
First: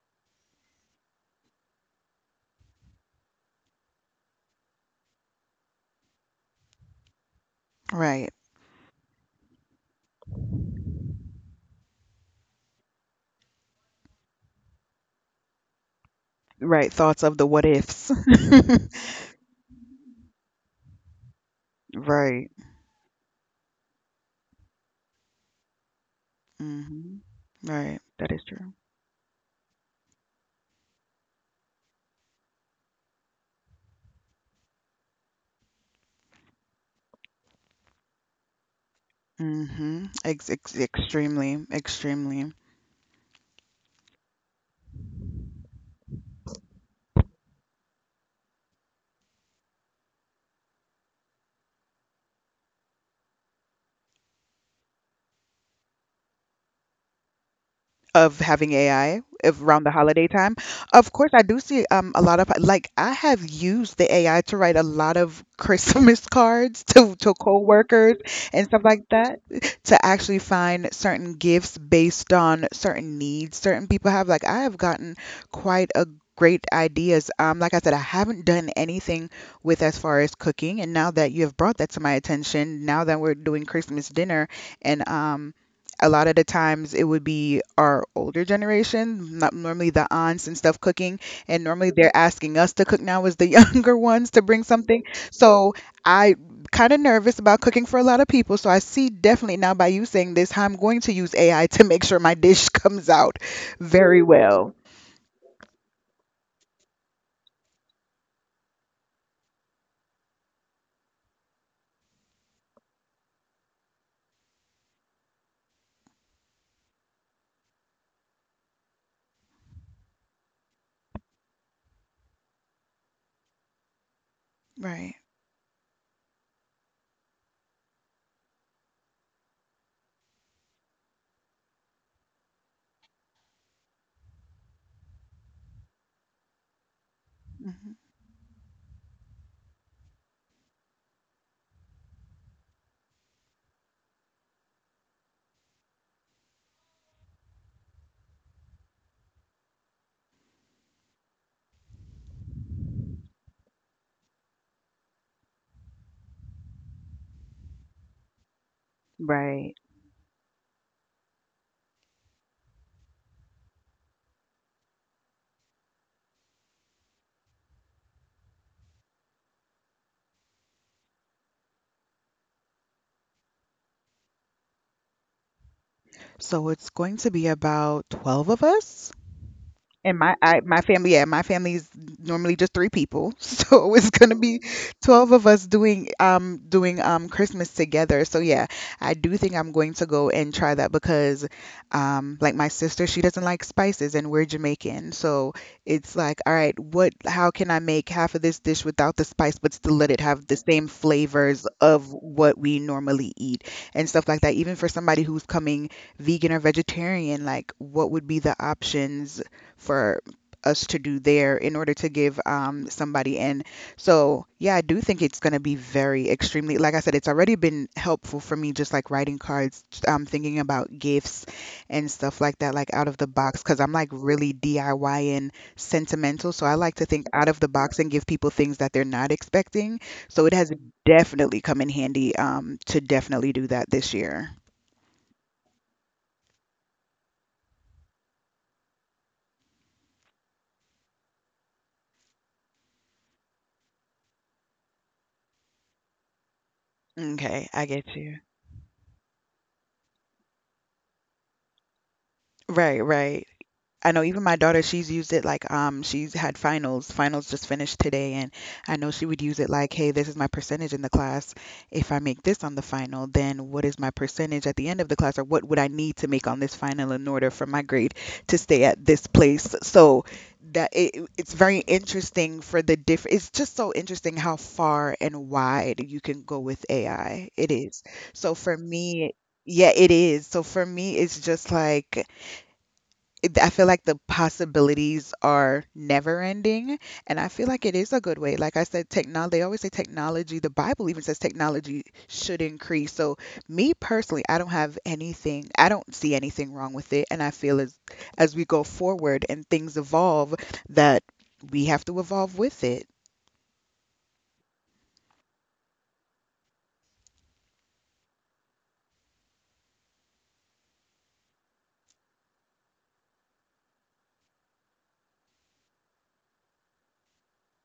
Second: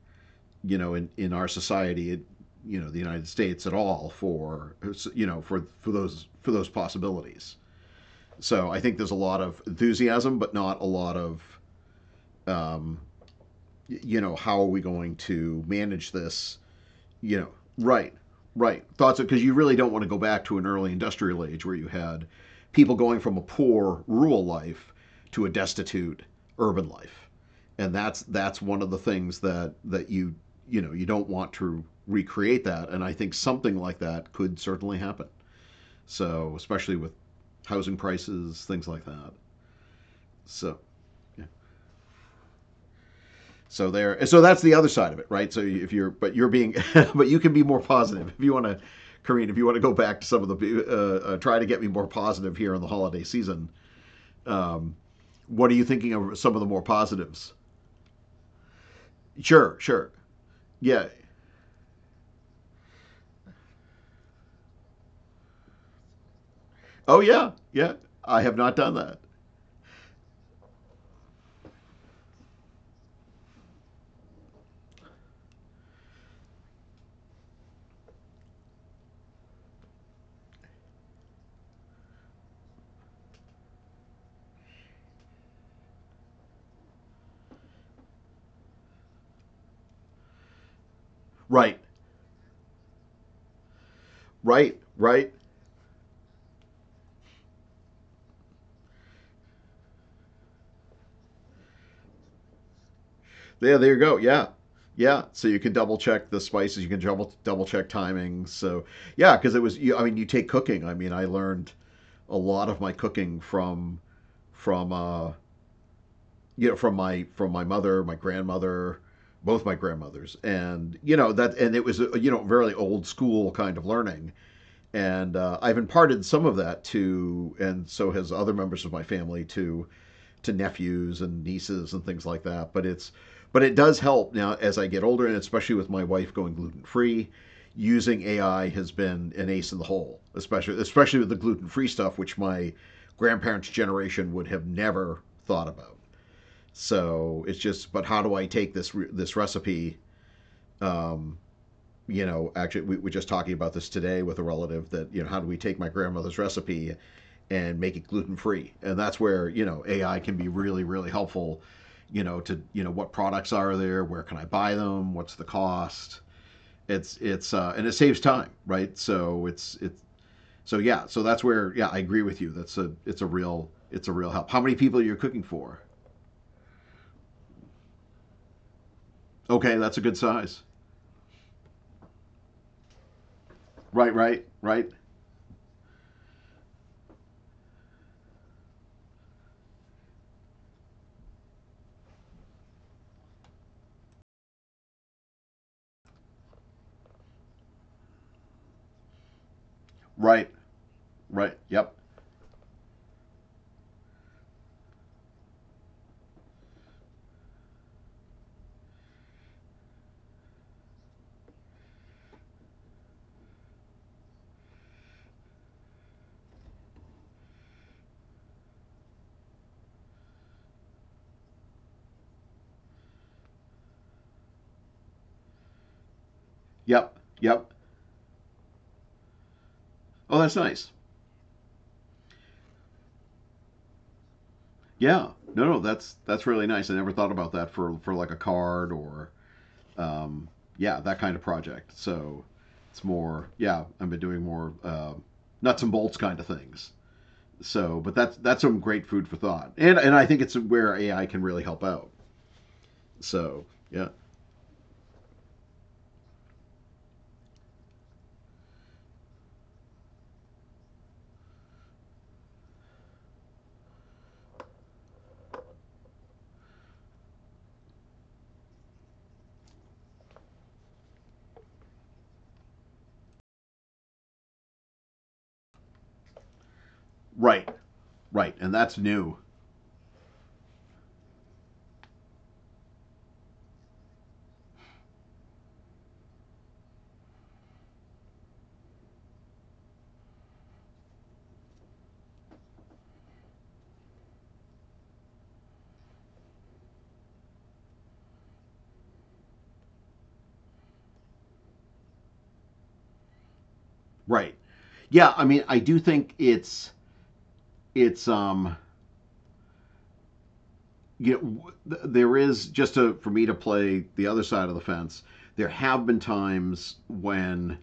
you know, in our society, it, you know, the United States at all, for, you know, for those, for those possibilities. Right. So I think there's a lot of enthusiasm, but not a lot of um, you know, how are we going to manage this, Right. Thoughts of you the know, what ifs. right, right. Thoughts, because you really don't want to go back to an early industrial age where you had Right. people going from a poor rural life to a destitute urban life, Mm-hmm. and Right. that's That is true. one of the things that you, you know, you don't want to recreate that, and I think something like that could certainly happen. So, especially with housing prices, things like that. Mm-hmm. So. Yeah. Extremely, extremely. So there, so that's the other side of it, right? So if you're, but you're being, but you can be more positive if you want to, Kareen. If you want to go back to some of the, try to get me more positive here in the holiday season. Um, what are you thinking of some of the more positives? Of having AI if Sure, around the sure, holiday time. yeah, Of course, I do see, um, a lot of, like, I have used the AI to write a lot of Christmas cards to oh to yeah, yeah. coworkers I have and not stuff done like that. that, to actually find certain gifts based on certain needs certain people have. Like, I have gotten quite a great ideas. Like I said, I haven't done anything with, as far as cooking, and now that you have brought that to my attention, now that we're doing Christmas dinner and, um, a lot of the times it would be our older generation, not normally the aunts and stuff cooking, and Right, normally they're asking us to cook now as the younger ones to bring right, something. right. So I kind of nervous about cooking for a lot of people. So I see definitely now, by you saying this, how I'm going to use AI to make sure my dish comes out Yeah, there you go. very Yeah, well. yeah, so you can double check the spices, you can double check timings. So yeah, because it was, you, I mean, you take cooking. I mean, I learned a lot of my cooking from from uh, you know, from my mother, my grandmother, both my grandmothers, and you know that, and it was, you know, very old school kind of learning, Right. and I've imparted some of that to, and so has other members of my family, to nephews and nieces and things like that. But it's, but it does help now as I get older, and especially with my wife going gluten free. hmm Using AI has been an ace in the hole, especially with the gluten free stuff, which my grandparents' generation would have never thought about. So it's just, but how do I take this recipe? Um, you know, actually, we were just talking about this today with a relative, that, you know, how do we take my grandmother's recipe and make it gluten free? And that's where, you Right. know, AI can be really helpful. You know, to, you know, what products are there? Where can I buy them? What's the cost? It's and it saves time, right? So it's so yeah, so that's where, yeah, I agree with you. That's a, it's a real, it's a real help. How many people you're cooking for? So it's going to be about 12 of us. Okay, that's a good And my, size. I, my family, yeah, my family is normally just three people, so it's Right, gonna right, be right. 12 of us doing doing Christmas together. So yeah, I do think I'm going to go and try that, because, um, like my sister, she doesn't like spices, and we're Jamaican, so it's like, all right, what, how can I make half of this dish without the spice, but still let it have Right. the same Right. flavors Yep. of what we normally eat and stuff like that. Even for somebody who's coming vegan or vegetarian, like what would be the options for us to do there in order to give, somebody in. So, yeah, I do think it's going to be very extremely, like I said, it's already been helpful for me, just like writing cards, thinking about gifts and stuff like that, like out of the box, because I'm like really DIY and sentimental. So, I like to Yep. think out of the Yep. box and give people things that they're not expecting. Oh, So, it that's has nice. definitely come in handy, to definitely do that this year. Yeah. No, no, that's really nice. I never thought about that for like a card or um yeah, that kind of project. So it's more, yeah, I've been doing more nuts and bolts kind of things. Okay, I So, get but you. that's some great food for thought. And I think it's where AI can really help out. Right, right. So, yeah. I know even my daughter, she's used it, like, um, she's had finals. Finals just finished today, and I know she would use it like, "Hey, this is my percentage in the class. If I make this on the final, then what is my percentage at the end of the class, or what would I need to make on this final in order for my grade to stay at this place?" So that it, it's very interesting for the diff, it's just so interesting how far and wide you can go with AI. Right. It is. Right. So And for that's me, new. yeah, it is. So for me, it's just like, it- I feel like the possibilities are never ending. And I feel like it is a good way. Like I said, technology, they always say technology, the Bible even says technology should increase. So, me personally, I don't have anything, I don't see anything wrong with it. And I feel as we go forward and things evolve, that we have to evolve with it. Right. Yeah, I mean, I do think it's it's um you know, there is just to, for me to play the other side of the fence. There have been times when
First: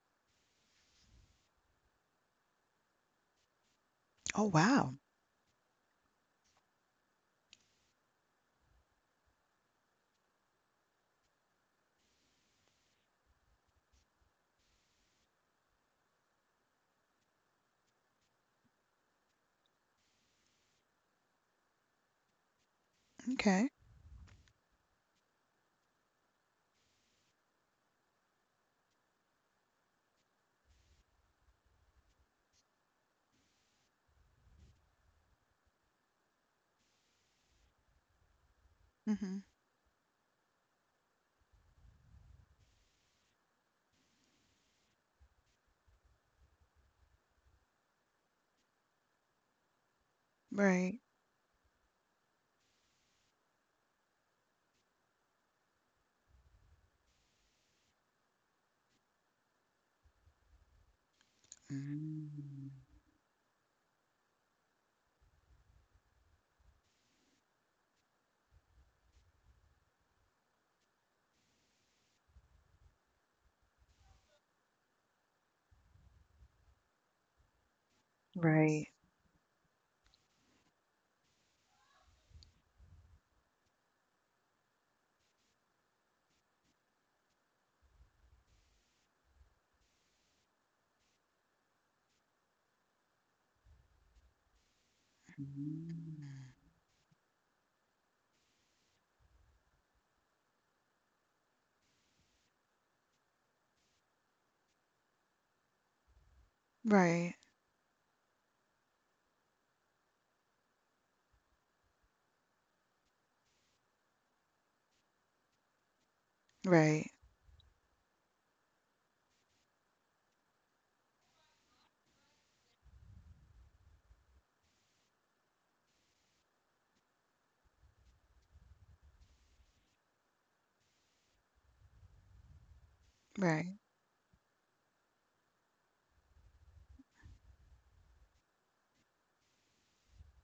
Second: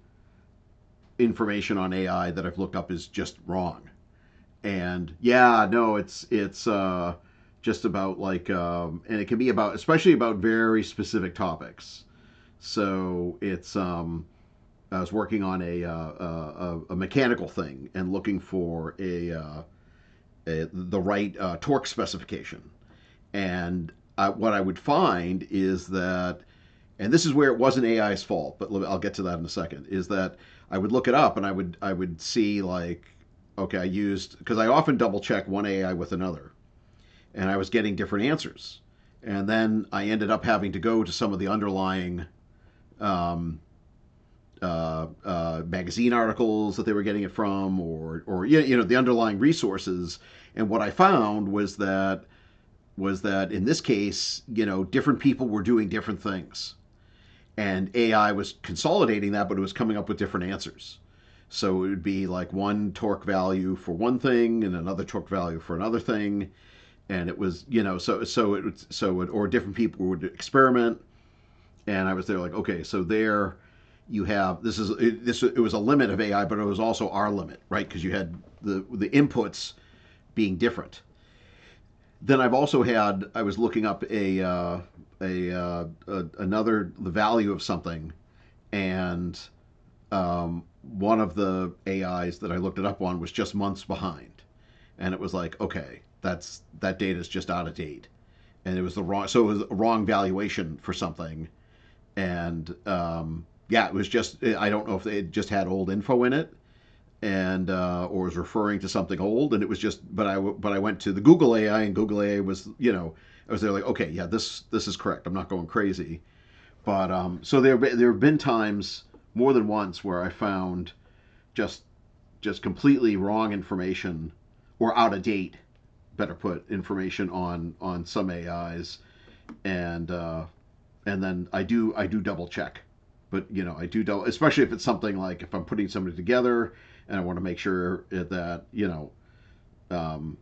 information on AI that I've looked up is just wrong. Oh, wow. And yeah, no, it's just about like, and it can be about, especially about very specific topics. So it's, I was working on a a mechanical thing and looking for a the right torque specification. Okay. And I, what I would find is that, and this is where it wasn't AI's fault, but I'll get to that in a second, is that I would look it up, and I would see like, okay, I used, because I often double check one AI with another, and I was getting different answers, hmm and then I ended up having to go to some of the underlying. Um, Magazine articles that they were getting it from, or, you know, the underlying resources. And what I Right. found was that in this case, you know, different people were doing different things. And AI was consolidating that, but it was coming up with different answers. So it would be like Mm. one torque value for one thing and another torque value for another thing. And it was, you know, so it would- so it, or different people would experiment. And I was there like, okay, so there you have this, is it, this, it was a limit of AI, but it was also our limit, right? Because you had the Right. the inputs being different. Then I've also had, I was looking up a another, the value of something, and one of the AIs that I looked it up on was just months behind, and it was like, okay, Mm. that's, that data is just out of date, and it was the wrong, so it was a wrong valuation for something, and yeah, it was just, I don't know if it just had old info in it, Right. and or was referring to something old, and it was just. But I went to the Google AI, and Google AI was, you know, I was there like, okay, yeah, this is correct. I'm not going crazy. Right. But so there have been times more than once where I found just completely wrong information, or out of date, better put, information on some AIs, and uh, and then I do double check, but you Right. know, I do double, especially if it's something like, if I'm putting somebody together and I want to make sure that, you know, um,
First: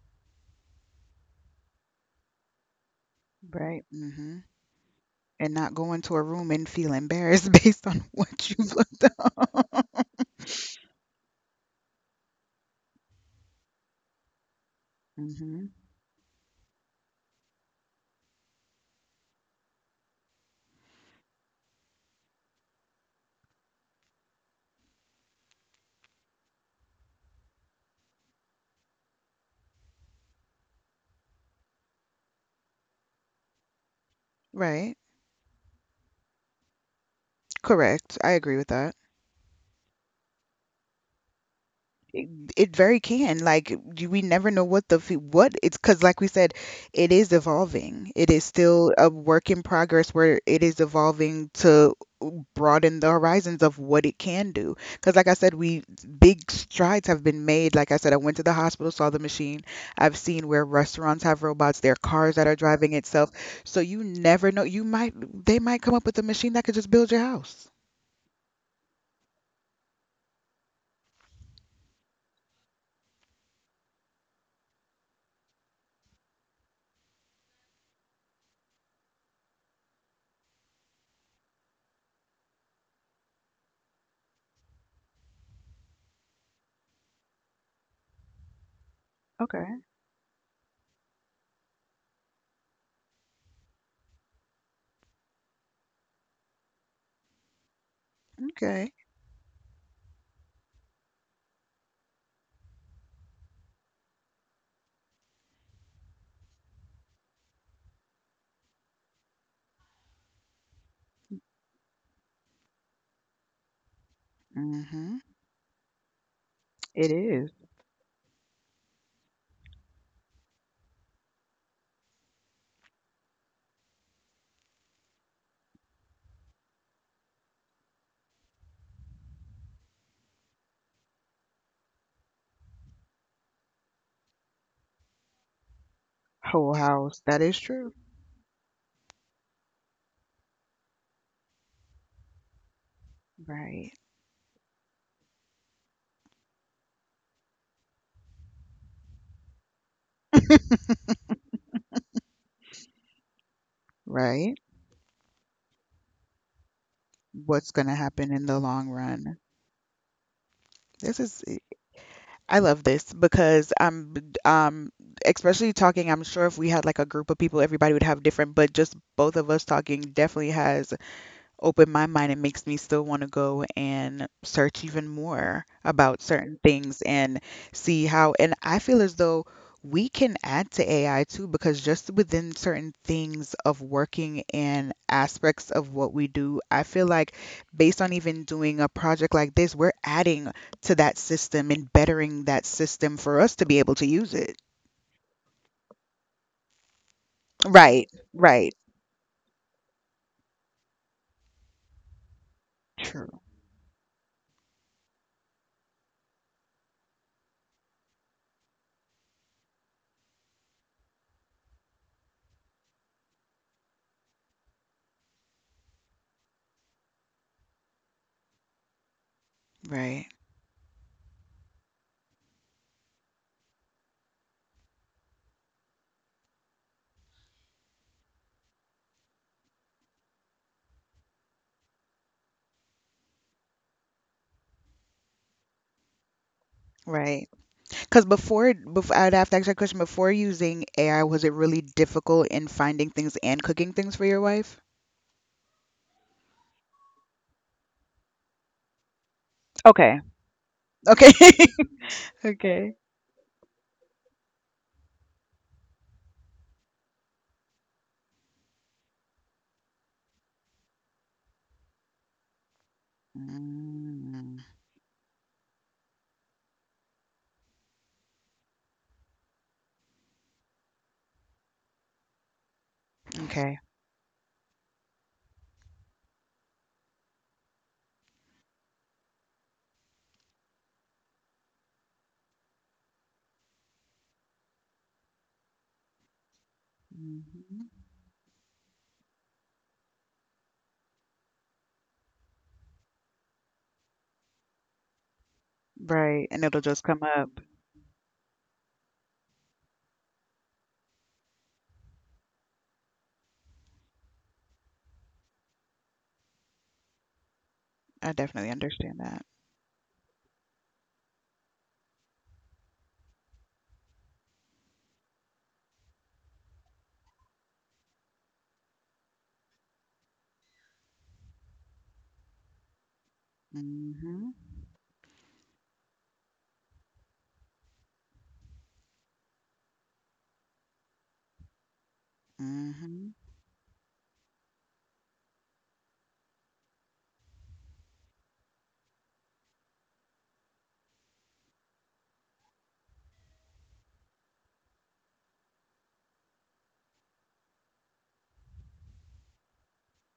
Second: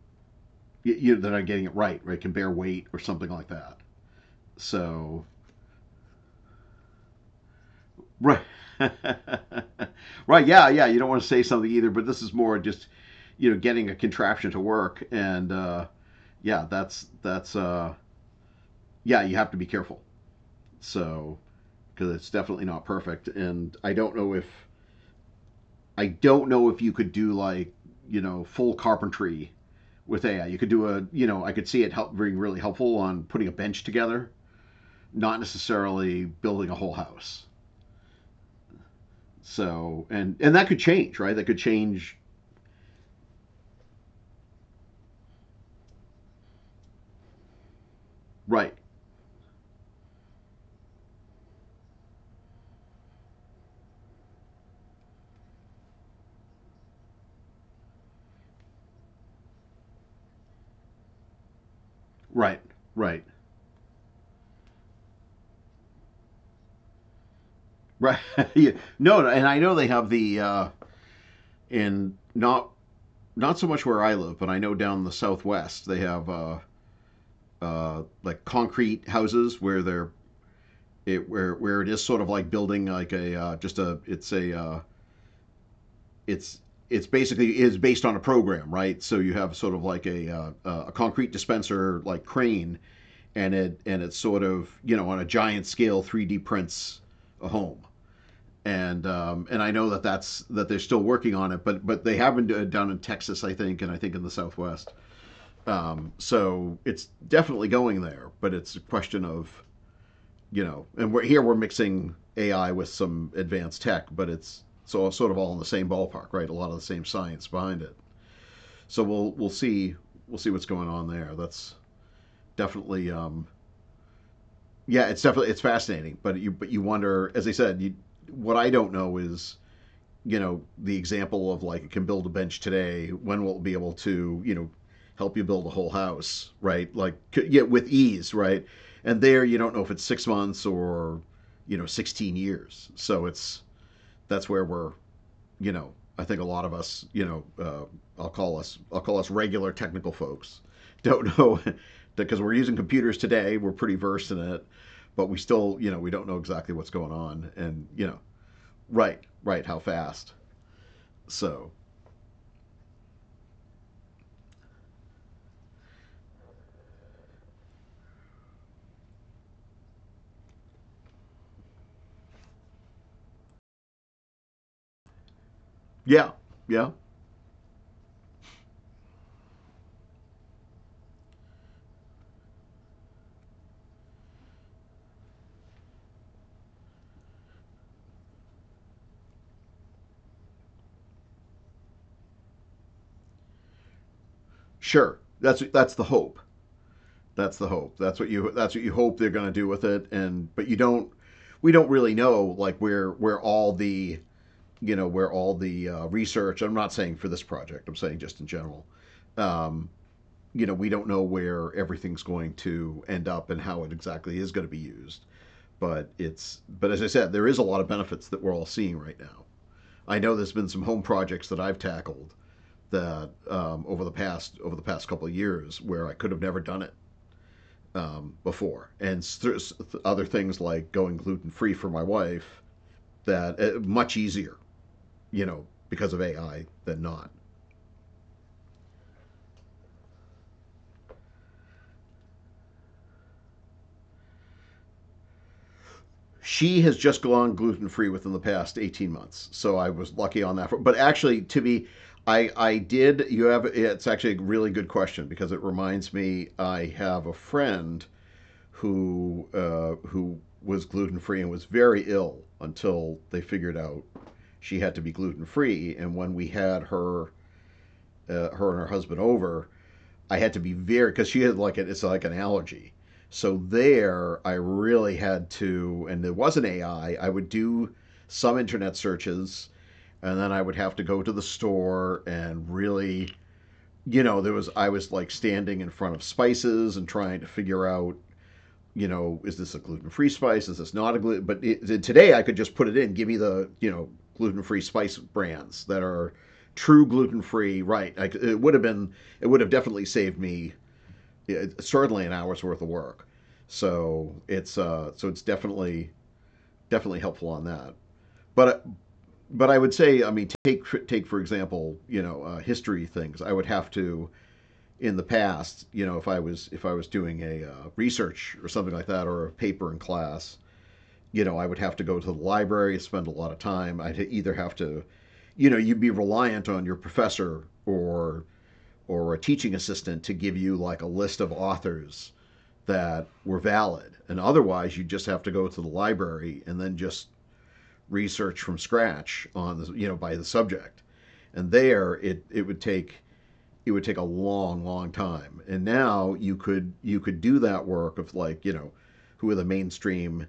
you, you, that I'm getting it right, right, can bear weight or something like that. Right. hmm So and not go into a room and feel embarrassed based on right, what you looked up. right, yeah, yeah. You don't want to say something either, but this is more just, you know, getting a contraption to work, and Hmm yeah, that's yeah, you have to be careful. So, because it's definitely not perfect, and I don't know if you could do, like, you know, full carpentry with AI. You could do a, you know, I could see it help being really helpful on putting a bench together, Right. not necessarily building a whole house. Correct. I agree with that. So, and that could change, right? That could change. It very can. Like, do we never know what the what it's, because, like we said, it is evolving. It is Right, still a work in progress where it is evolving to broaden the horizons of what it can do. Because, like I said, we, big strides have been made. Like I said, I went to the hospital, saw the machine. I've seen where restaurants have robots, there are cars that right, are driving right, itself. So you never know. You might, they might come up with a machine that could just build your house. right. Yeah. No, and I know they have the, in not, not so much where I live, but I know down in the southwest they have, like, concrete houses where they're it, where it is sort of like building like a, just a, it's a, it's it's basically is based on a program, right? So you have sort of Okay. like a, a concrete dispenser, like crane, and it, and it's sort of, you know, on a giant scale 3D prints a home, Okay. And I know that, that's, that they're still working on it, but they haven't done in Texas, I think, and I think in the Southwest. So it's definitely going there, but it's a question of, you know. And here we're mixing AI with some advanced tech, but it's so Mhm. sort of all in the same ballpark, right? A lot of the same It science is behind it. So we'll see we'll see what's going on there. That's definitely yeah, it's definitely it's fascinating, but you wonder, as I said, you, what I don't know is, you know, the example of like it can build a bench today. When will it be able to, you know, help you build a whole house, whole right? Like house. c- That yeah is with true. ease, right? And there you don't know if it's 6 months or, you know, 16 years, so it's, Right, that's where we're, you know, I think a lot of us, you know, I'll call us regular technical folks don't know because we're using computers today, we're pretty versed in right. it, but we still, you know, we don't know exactly what's going on. What's And going to you know, happen in the long right, run? right, how fast? This is, So I love this because I'm, um, especially talking, I'm sure if we had like a group of people, everybody would have different, but just both of us talking definitely has open my mind. It makes me still want to go and search even more about yeah, certain yeah, things and see how. And I feel as though we can add to AI too, because just within certain things of working and aspects of what we do, I feel like, based on even doing a project like this, we're adding to that system and bettering that system for us to be able to use it. sure. That's the hope. That's the hope. Right, That's right. what you hope they're going to do with it. And but you don't. We don't really know like where True. all the, you know, where all the research. I'm not saying for this project. I'm saying just in general. Um, you know, we don't know where everything's going to end up and how it exactly is going to be used. But it's but as I said, there is a lot of benefits that we're all seeing right now. I Right, know there's been some home projects that I've tackled that over the past couple of years where I could have never done it before, and other things like going gluten free for my wife, that much easier, you know, because of AI than not. right. Because before, before, I'd have to ask that question, before using AI, was it really difficult in finding things and cooking things for your wife? She has just gone gluten free within the past 18 months, so I was Okay. lucky on that. But Okay. actually, to be, I Okay. did you have, it's actually a really good question because it reminds me, I have a friend who was gluten free and was very ill until they figured out Mm, she had to be gluten free. And when we had her her and her husband over, I had to be very, because she had like an, it's like an allergy. So okay. there, I really had to, and there was an AI. I would do some internet searches, and then I would have to go to the store and really, you know, there was, I was like standing in front of spices and trying to figure hmm out, you know, is this a gluten-free spice? Is this not a gluten? But it, today I could just put it in. Give me the, you know, gluten-free spice brands that are Right. And it'll true just come up. gluten-free. Right. I, it would have been. It would have definitely saved me, yeah, certainly an hour's worth of work. So it's definitely definitely helpful on that. I definitely But understand that. but I would say, I mean, take for example, you know, history things. I would have to, in the past, you know, if I was doing a research or something like that, or a paper in class, you know, I would have to go to the library, spend a lot of time. I'd either Hmm have to, you know, you'd be reliant on your professor or a teaching assistant to give you like a list of authors that hmm were valid. And otherwise, you'd just have to go to the library and then just research from scratch on the, you know, by the subject. And there it would take it would take a long, long time. And now you could do that work of like, you know, who are the mainstream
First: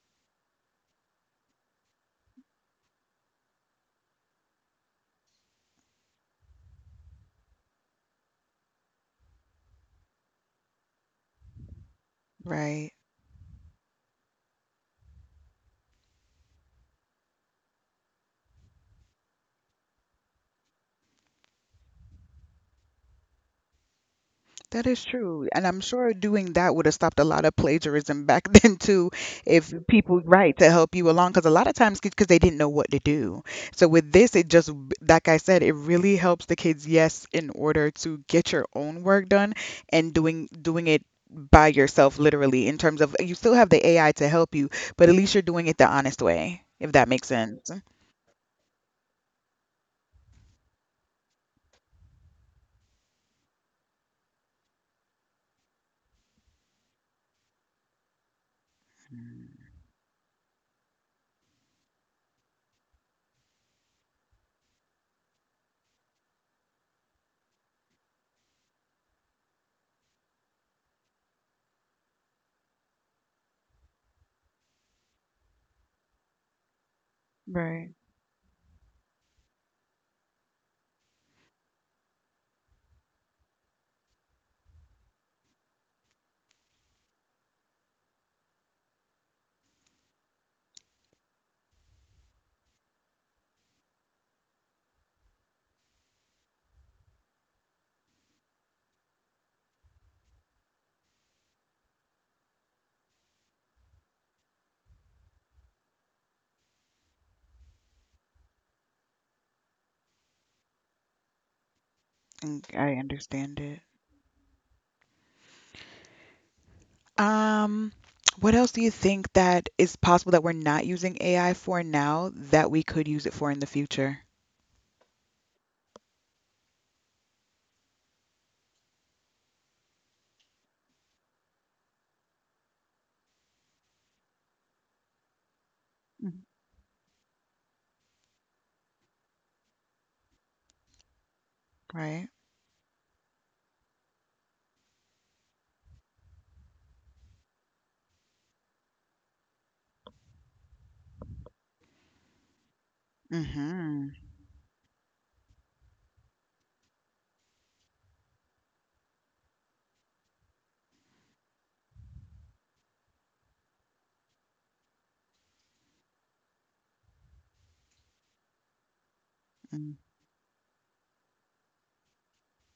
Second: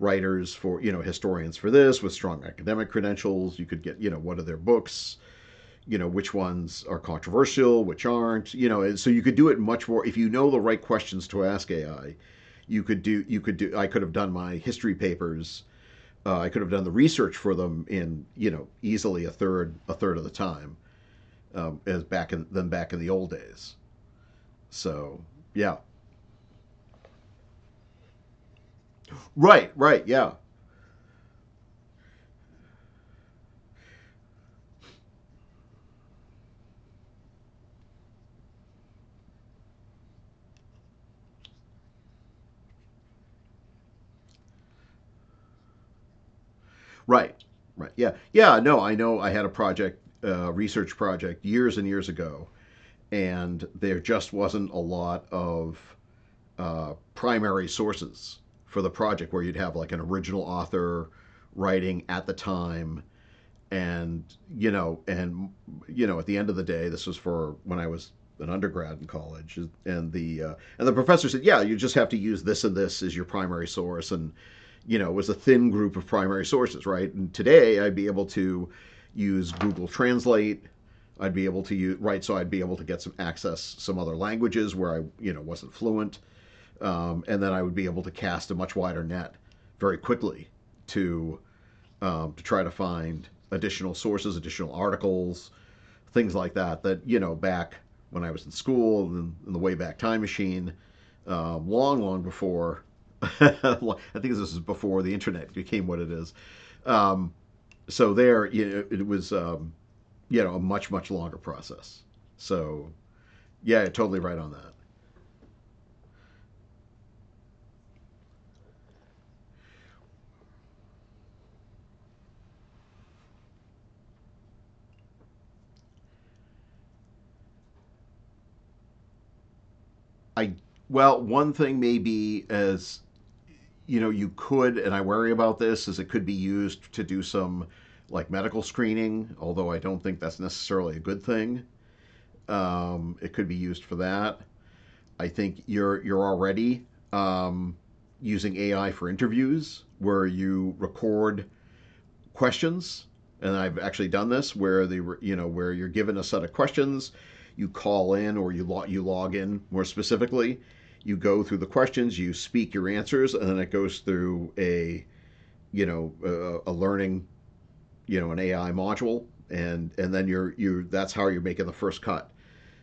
writers for, you know, historians for this with strong academic credentials. You could get, you know, what are their books, you know, which ones are controversial, which aren't, you know. And so you could do it much more if you know the right questions to ask AI. You Right. could do, you could do, I could have done my history papers, I could have done the research for them in, you know, easily a third of the time, as back in than back in the old days. That is So true. And yeah, I'm sure doing that would have stopped a lot of plagiarism back then too, right, if right, people, yeah. right, to help you along. Because a lot of times, because they didn't know what to do. So with this, it just, like I said, it really helps the kids, yes, in order to get your own work done and doing it by yourself, literally, in terms of you still have the AI to help you, but at least you're doing it the honest way, if that Right. makes sense. Right. Yeah. Yeah. No, I know I had a project, research project years and years ago, and there just wasn't a lot of primary sources for the project, where you'd Mm. have like an original author writing at the time. And, and, you know, at the end of the day, this was for when I was an undergrad in college, and the professor said, yeah, you just have to use this and this as your primary source, and you know, was a thin group of primary sources, right? And today I'd Right. be able to use Google Translate. I'd be able to use, right, so I'd be able to get some, access some other languages where I, you know, wasn't fluent, and then I would be able to cast a much wider net very quickly to to try to find additional sources, additional articles, things like that. That, you know, back when I was in school and in the way back time machine, long, long before. I think this is before the internet became what it is. Um, so there, you, it was you know, a much much longer process. And So I understand yeah, it. you're totally right on that. Um, what else do you think that is possible that we're not using AI for now that we could use it for in the future? I, well, one thing maybe be as, you know, you could, and I worry about this, is it could be Mhm. used to do some like medical screening. Although I don't think that's necessarily a good thing. Right? It could be used for that. I think you're already um, using AI for interviews where you record questions, and I've actually Mm-hmm. done this where they were, you know, where you're given a set of questions, you call in or you log in more specifically, you go through the questions, you speak your answers, and then it goes through a, you know, a, learning, you know, an AI module, Mm. and then you're you, that's how you're making the first cut.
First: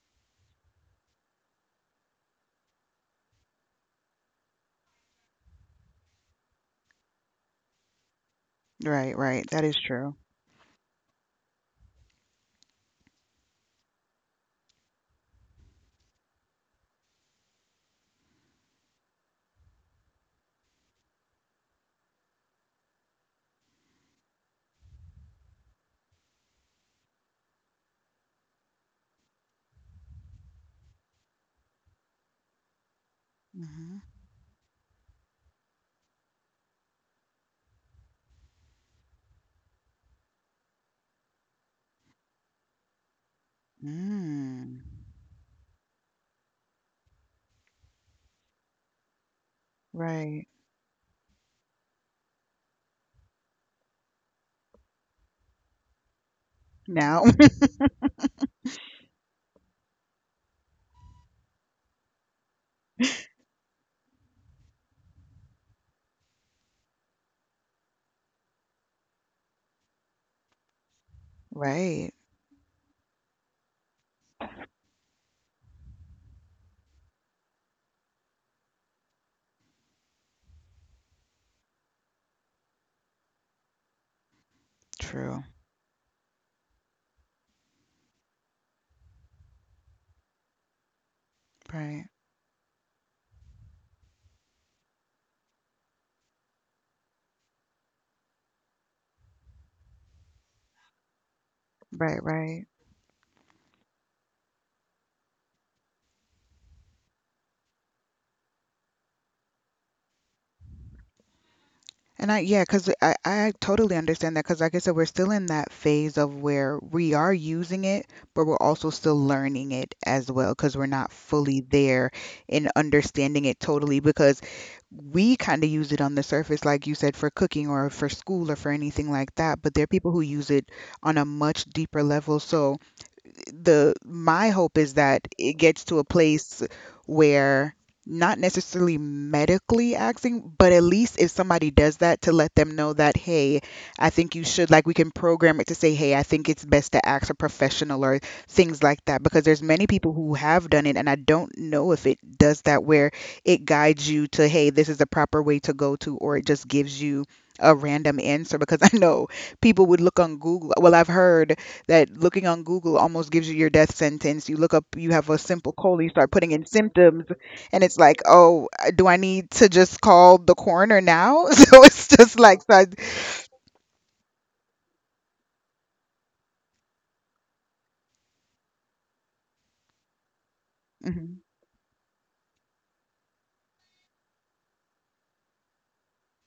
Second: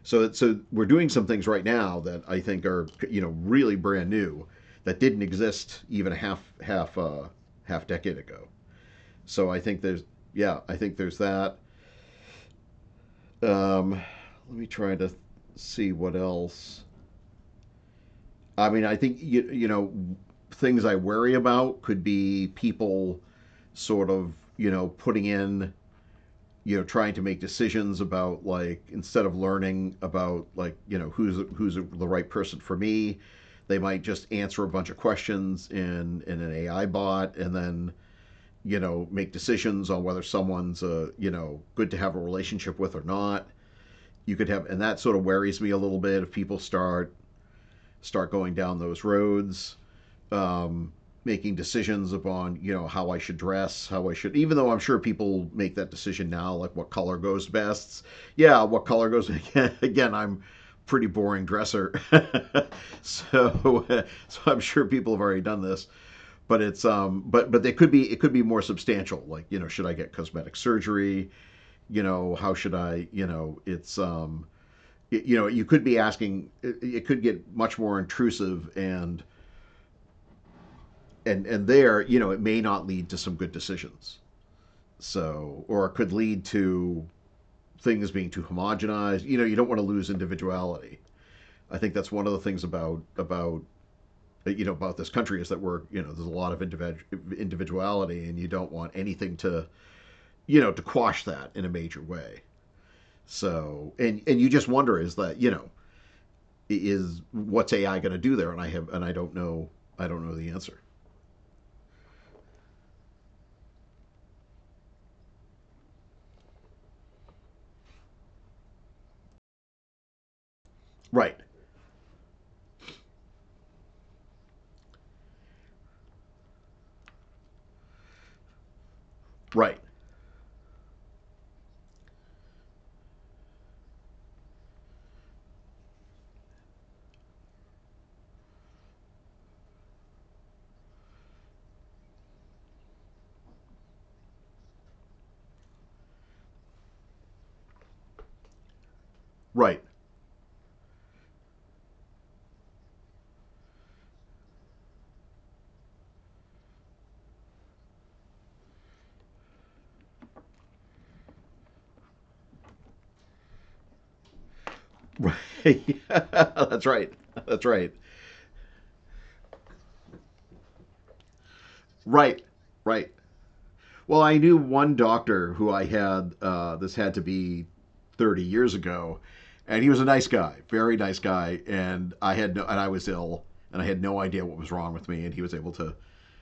So so we're doing some things right now that I think are, you know, really brand new, that didn't exist even a half half decade ago. Right, right. So I That is think there's, true. yeah, I think there's that. Let me try to see what else. I mean, I think you, you know, things I worry about could be people sort of, you know, putting in, you know, trying to make decisions about like, instead of learning about like, you know, who's the right person for me, they Mm-hmm. might just answer a bunch of questions in an AI bot, and then, you know, make decisions on whether someone's, you know, good to have a relationship with or not. You could have, Mm. and that sort of worries me a little bit if people start going down those roads, Right. um, making decisions upon, you know, how I should dress, how I should. Even though I'm sure people make that decision now, like what color Now. goes best. Yeah, what color goes again? Again, I'm pretty boring dresser, so so I'm sure people have already done this. But it's, but they could be, it could be more substantial. Like, you know, should I get cosmetic surgery? You Right. know, how should I? You know, it's, You know, you could be asking. It could get much more intrusive, and there, you know, it may not lead to some good decisions. True. So, or it could lead to things being too homogenized. You know, you don't want to lose individuality. I think Right. that's one of the things about, you know, about this country, is that we're, you know, there's a lot of individuality, and you don't want anything to, you know, to quash that in a major Right, way. right. So, and you just wonder, is that, you know, is what's AI going to do there? And I have, and I don't know, I don't know the answer. And I, yeah, because I totally understand that. Because, like I said, we're still in that phase of where we are using it, but we're also still learning it as well, because we're not Right, fully there in understanding it totally. Because we kind of use it on the surface, like you said, for cooking or for school or for anything like that. But right, there are people who use it on a much deeper level. So, the, my hope is that it gets to a place where, not necessarily medically asking, but at least if somebody does that, to let them know that, hey, I think you should, like, we can program it to say, "Hey, I think it's best to ask a professional," or things like that, because there's many right. people who have done it, and I don't know if it does that, where it guides you to, hey, this is the proper way to go to, or it just gives you a random answer, because I know people would look on Google. Well, I've heard that looking on Google almost gives you your death sentence. You look up, you have a simple cold, Right. you start putting in That's right. symptoms, That's and right. it's like, oh, do I need to just call the coroner now? So it's just Right. like, so I- Right. Well, I knew one doctor who I had, this had to be 30 years ago, and he was a nice guy, very nice Mhm. guy. And I had no, and I was ill, and I had no idea what was wrong with me, and he was able to,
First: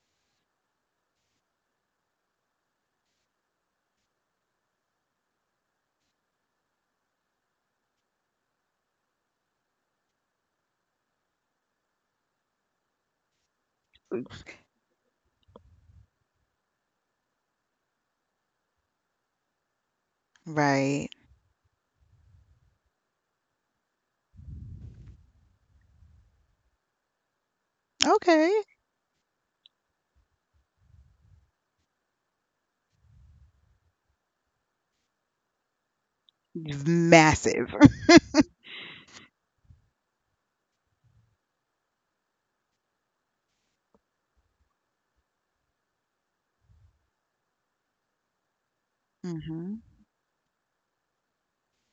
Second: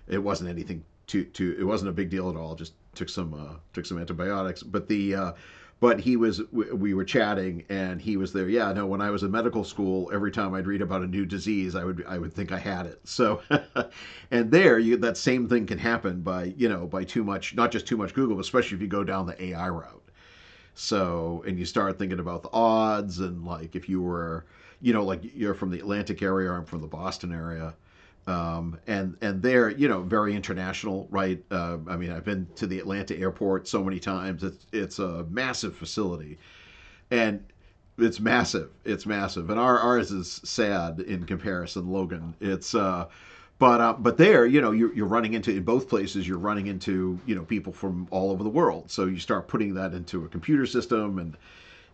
it wasn't anything too too. It wasn't a big deal at all. Just took some antibiotics. But the but we were chatting and he was there. Yeah, no. When I was in medical school, every time I'd read about a new disease, I would think I had it. So, and there you that same thing can happen by by too much, not just too much Google, but especially if you go down the AI route. Right. So, and you start thinking about the odds, and like if you were, you know, like you're from the Atlantic area, I'm from the Boston area. Okay. And they're, you know, very international, right? I mean, I've been to the Atlanta airport so many times. It's a massive facility, and Massive. it's massive. It's massive, and ours is sad in comparison. Logan, it's. But there, you know, you're running into, in both places. You're running into, you know, people from all over the world. So you start putting hmm that into a computer system, and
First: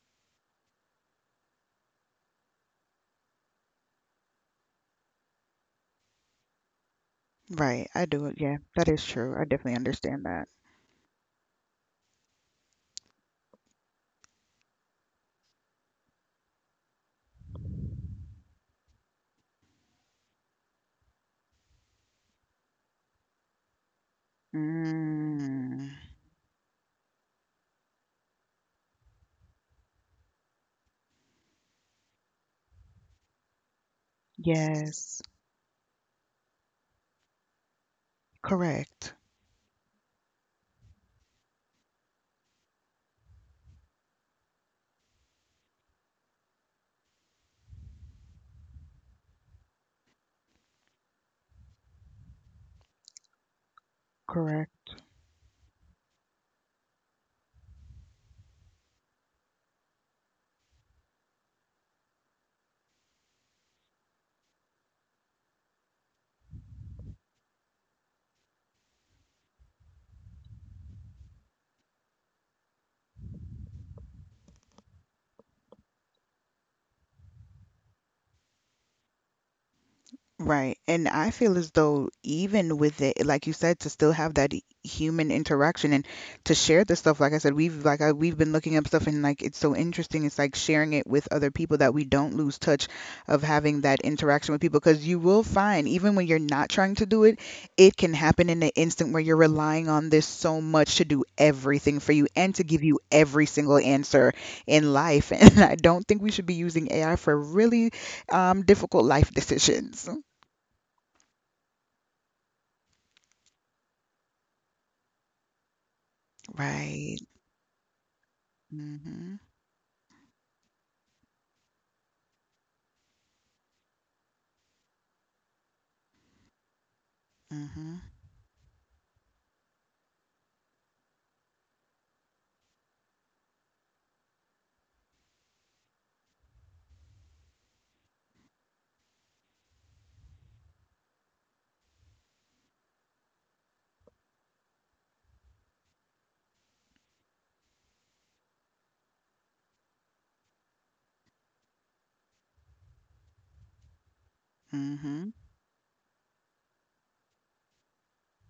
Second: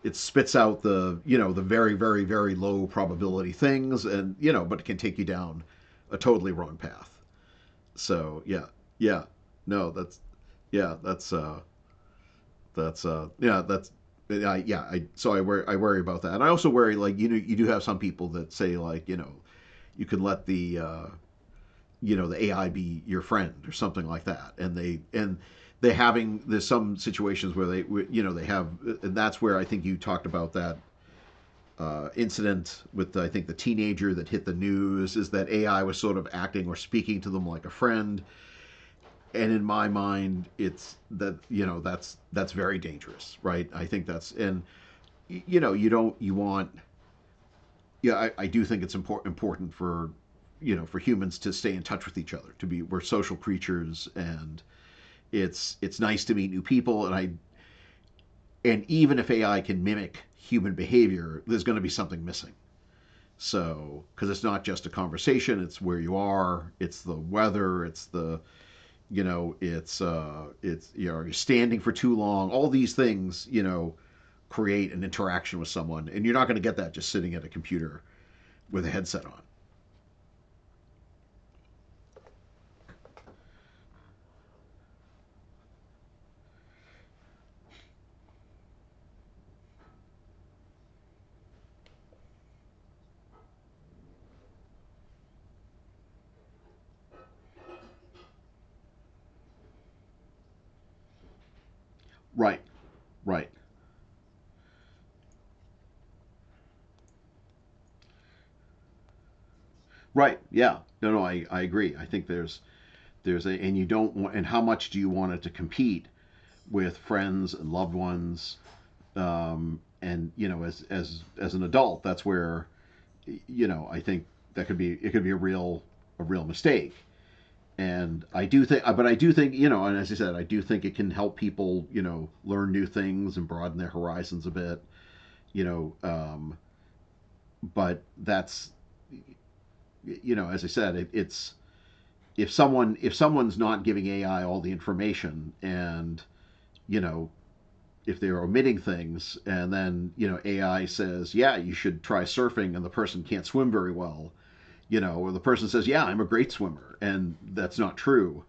it spits out the, you know, the very low probability things, and you know, but it can take you down a totally wrong path. Right. I do it. So Yeah, yeah, that is yeah, true. I definitely no, that's understand that. yeah, that's yeah, I worry about that, and I also worry like, you know, you do have some people that say, like, you know, you can let the you know, the AI be your friend or something like that, and Mm. they having, there's some situations where they, you know, they have, and that's where I think you talked about that incident with the, I think the teenager that hit the news, Yes. is that AI was sort of acting or speaking to them like a friend, Correct. and in my mind, it's that you know that's very dangerous, right? I think that's, and you know, you don't you want. Yeah, I do think it's important for, you know, for humans to stay in touch with each other. To be, we're social creatures, and it's nice to meet new people. And I and even if AI can mimic human behavior, there's going to be something missing. So, because it's not just a conversation, it's where you are, it's the weather, it's the, you know, it's, you know, you're standing for too long. All these things, you know, create an interaction with someone. And you're not going to get that just sitting at a computer with a headset on. Right. And I feel as though even with it, like you said, to still have that human interaction and to share the stuff, like I said, we've been looking up stuff and like it's so interesting. It's like sharing it with other people that we don't lose touch of having that interaction with people because you will find even when you're not trying to do it, it can happen in an instant where you're relying on this so much to do everything for you and Right, to give you every right, single answer in life. And I don't think we should be using AI for really difficult life decisions. right. Yeah, no, no, I agree. I think there's a, and you don't want, and how much do you want it to compete with Right. friends and loved ones? Mhm. And you know, as as an adult, that's where, you know, I think that could be, it could be a real mistake. Mhm. And I do think, but I do think, you know, and as I said, I do think it can help people, you know, learn new things and broaden their horizons a bit, you know. But that's, you know, as I said, it's if someone's not giving AI all the information, and you know, if they're omitting things, and then, you know, AI says, yeah, you should try surfing and the person can't swim very well, you know, Mhm. or the person says, yeah, I'm a great swimmer and that's not true,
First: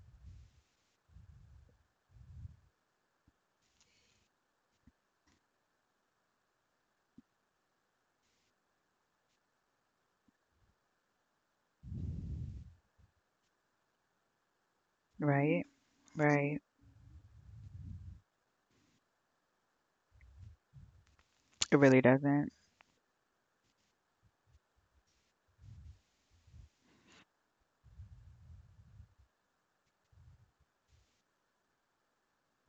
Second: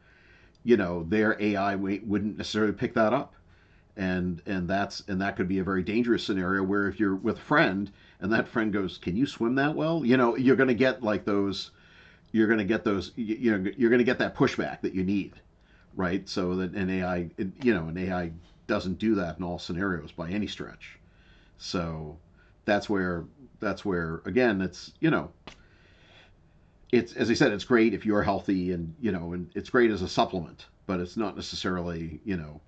you know, their AI wouldn't necessarily pick that up, and that's, and that could be a very dangerous scenario where if you're with a friend, and that friend goes, can you swim that well? You know, you're going to get like those, you're going to get those, you, know, you're going to get that pushback that you need, Right. right? So Right. that an AI, you know, an AI doesn't do that in all scenarios by any stretch. It really So doesn't. that's where, that's where again, it's, you know, it's as I said, it's great if you're healthy, and you know, and it's great as a supplement, but it's not necessarily, you know,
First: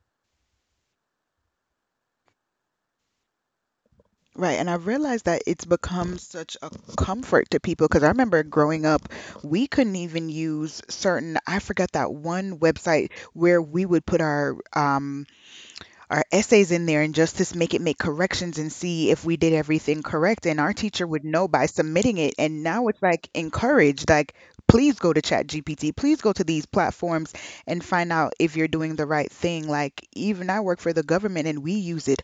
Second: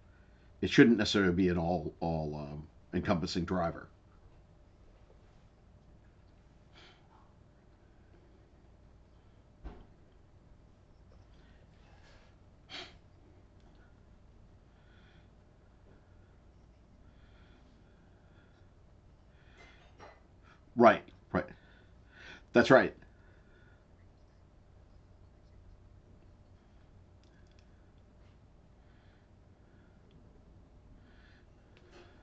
it shouldn't necessarily be an all encompassing driver. Right, and I realized that it's become such a comfort to people because I remember growing up, we couldn't even use certain, I forgot that one website where we would put our essays in there and just to make it make corrections and see if we did everything correct. And our Right, teacher would right, know by submitting it. And that's now right, it's like encouraged, like, please go to ChatGPT, please go to these platforms and find out if you're doing the right thing. Like, even I work for the government and we use it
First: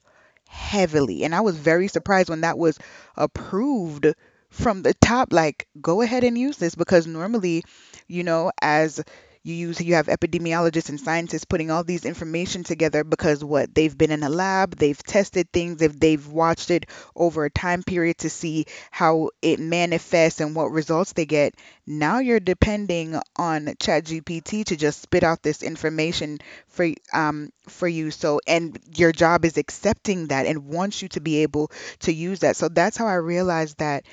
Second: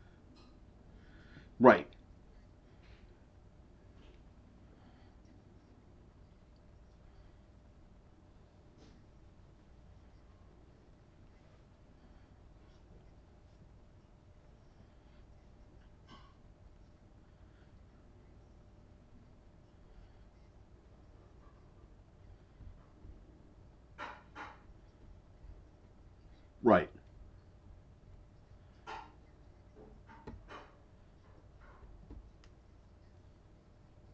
heavily. And I was right, very surprised when that was approved from the top, like, go ahead and use this because normally, you know, as you have epidemiologists and scientists putting all these information together because what they've been in a lab, they've tested things, if they've watched it over a time period to see how it manifests and what results they get. Now you're depending on ChatGPT to just spit out this information for right, for you. So and your job is accepting that and wants you to be able to use that. So that's how I realized that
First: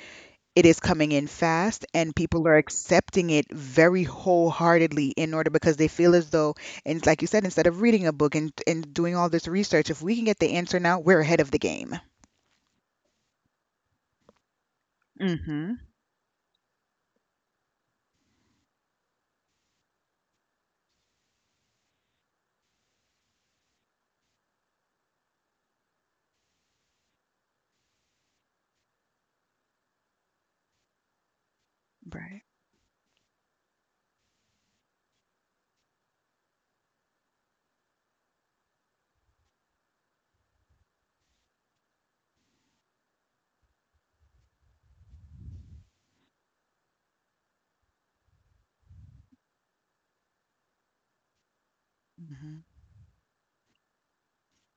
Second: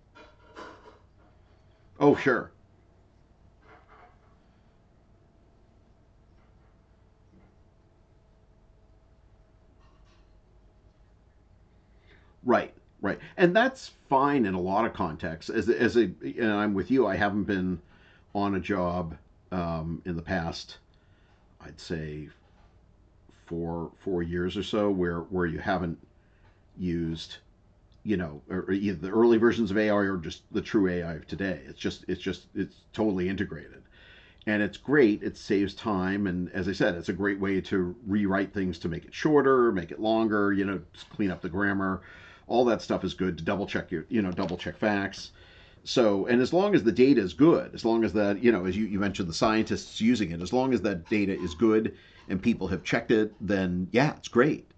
it is coming in fast oh and people sure. are accepting it very wholeheartedly in order because they feel as though, and it's like you said, instead of reading a book and doing all this research, if we can get the answer now we're ahead of the game. Right, right, and that's fine in a lot of contexts. As Mm-hmm. as a, and I'm with you. I haven't been on a job, in the past, I'd say four four years or so, where you haven't used, you know, or either the early versions of AI or just the true AI of today. It's just, it's Right. just it's totally integrated, and it's great. It saves time, and as I said, it's a great way to rewrite things, to make it shorter, make it longer. You know, clean up the grammar. All that stuff is good, to double check your, you know, double check facts. So, and as long as the data is good, as long as that, you know, as you, you mentioned, the scientists using it, as long as that data is good and Mm-hmm. people have checked it, then yeah, it's great.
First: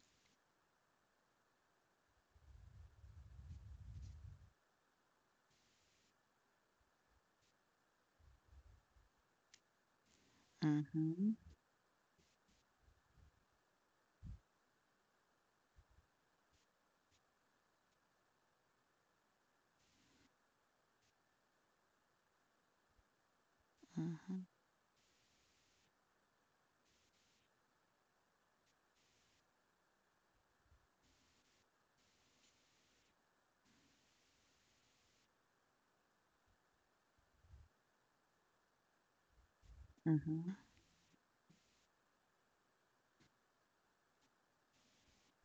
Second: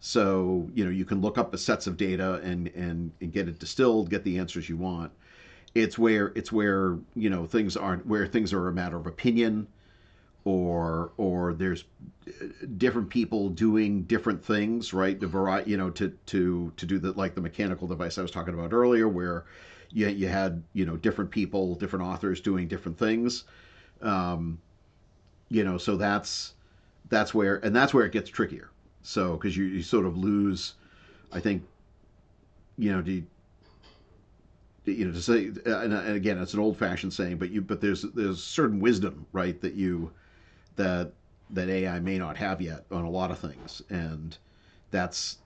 So, you know, you can look up the sets of data and get it distilled, get the answers you want. It's where, you know, things aren't, where things are a matter of opinion, Mm-hmm. or there's different people doing different things, right? The variety, you know, to to do the, like the mechanical device I was talking about earlier, where you had, you know, different people, different authors doing different things. Mm-hmm. Um, you know, so that's where, and that's where it gets trickier. So because you sort of lose, I think, you know, do you, you know, to say and again, it's an old fashioned saying, but you, but there's certain wisdom, right, that you Mm-hmm. that that AI may not have yet on a lot of things, and that's,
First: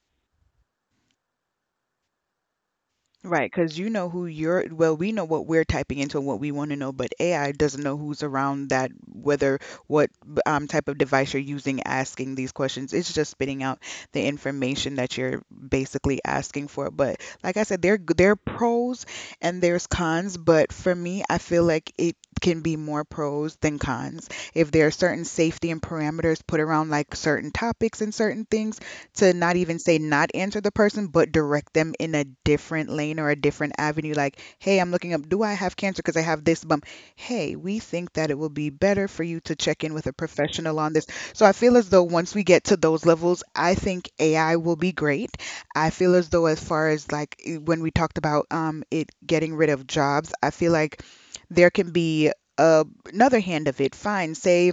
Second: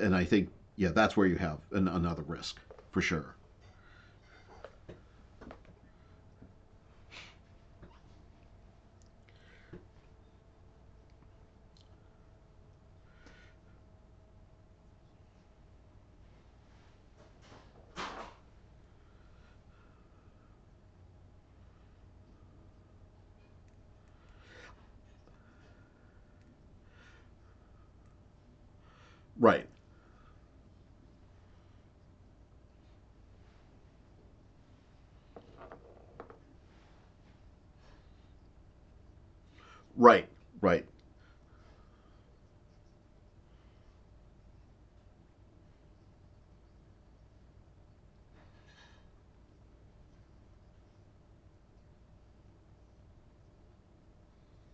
and I think, yeah, that's where you have an, another risk for sure. Right, because you know who you're, well, we know what we're typing into and what we want to know, but AI doesn't know who's around that, whether what type of device you're using asking these questions. It's just spitting out the information that you're basically asking for. But like I said, there are pros and there's cons, but for me, I feel like it can be more pros than cons. If there are certain safety and parameters put around like certain topics and certain things, to not Right, even say not answer the person, but direct them in a different lane or a different avenue. Like, hey, I'm looking up, do I have cancer because I have this bump? Hey, we think that it will be better for you to check in with a right, professional right, on this. So I feel as though once we get to those levels, I think AI will be great. I feel as though, as far as like when we talked about it getting rid of jobs, I feel like there can be uh, another hand of it. Fine, say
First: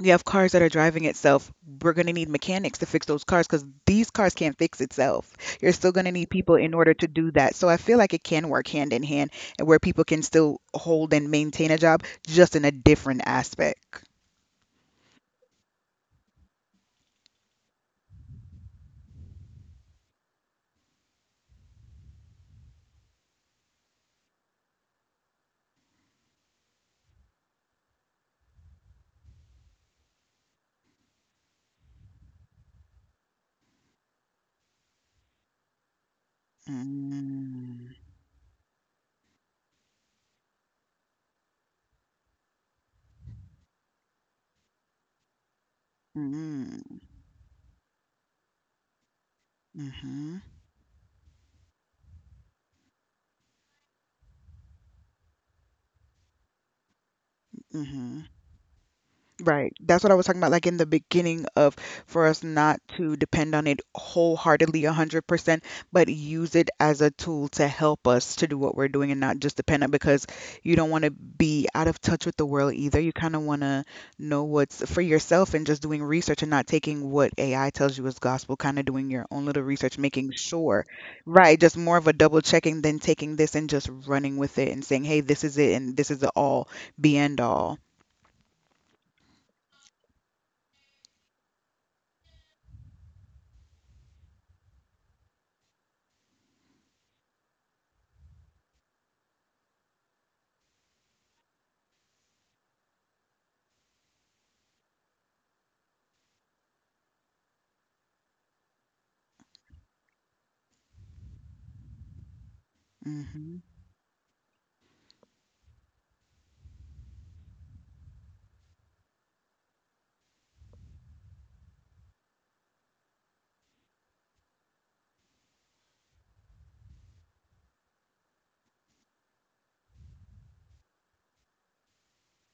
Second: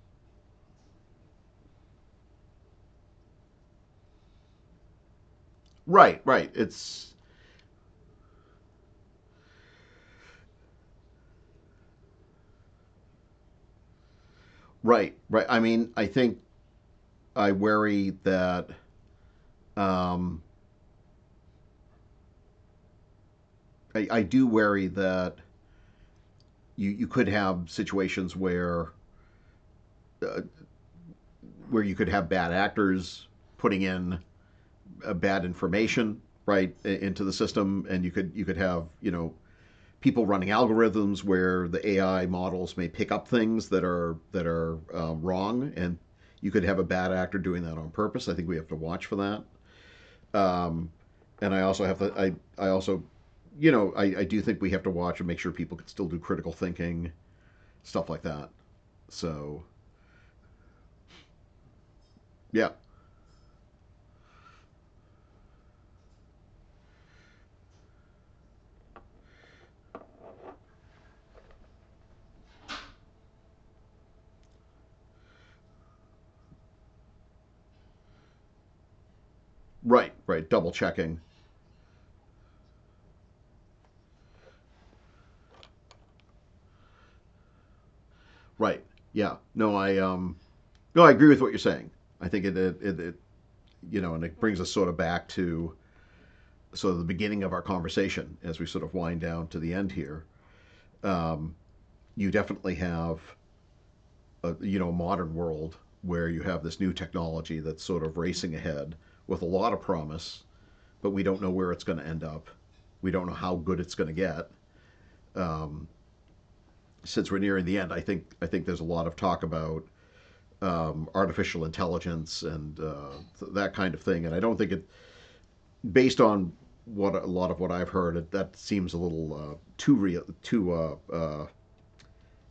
you have cars that are driving itself. We're going to need mechanics to fix those cars because these cars can't fix itself. You're still going to right, need right. people in order to It's do that. So I feel like it can work hand in hand and where people can still hold and maintain a job just in a different aspect. right, right. I mean, I think I worry that, um, I do worry that you could have situations uh, where you could have bad actors putting in bad information right into the system, Mm, and you could, you could have, you know, people running algorithms where the AI models may pick up things that are wrong, and you could have a mm, bad actor doing that on purpose. I think we have to watch for that. mhm, Um, and I also have to I also, you know, I do think we have to watch and make sure people can still do critical thinking stuff like mhm. that. So Right. That's what I was talking about, like in the beginning of, for us yeah, not to depend on it wholeheartedly 100%, but use it as a tool to help us to do what we're doing and not just depend on, because you don't want to be out of touch with the world either. You kind of want to know what's for yourself and just doing research and not taking what AI tells you as gospel, kind of doing your own little research, right, making right, double sure. checking, Right. Just more of a double checking than taking this and just running with it and saying, hey, this is it and this is the all, be end all. right, yeah. No, I um, no, I agree with what you're saying. I think it, you know, and it brings us sort of back to, so the beginning of our conversation, as we sort of wind down to the end here, um, you definitely have a, you know, modern world where you have this new technology that's sort of racing ahead with a lot of promise, but we don't know where it's going to end up, we don't know how Hmm. good it's going to get. Um, since we're nearing the end, I think there's a lot of talk about artificial intelligence and that kind of thing, and I don't think it, based on, what a lot of what I've heard, it, that seems a little too real, too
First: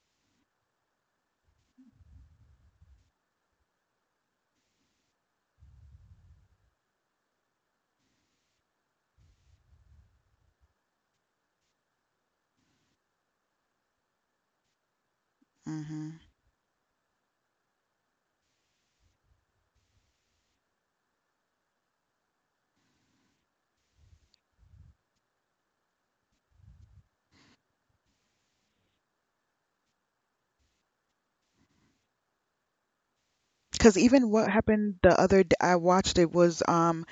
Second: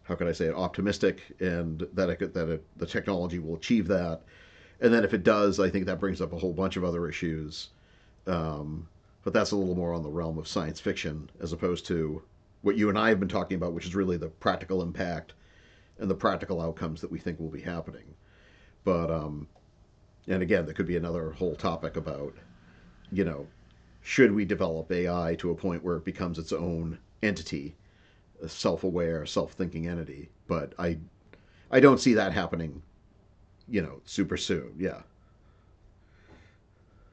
how can I say it, optimistic, and that it, the technology will achieve that. And then if it does, I think that brings up a whole bunch of other issues. Um, but that's a little more on the realm of science fiction, as opposed to what you and I have been talking about, which is really the practical impact and the Hmm. practical outcomes that we think will be happening. But and again, there could be another whole topic about, you know, should we develop AI to a point where it becomes its own entity, a self-aware, self-thinking entity. But I don't see that happening, you Because know, even super what soon. happened Yeah. the other day, I watched, it was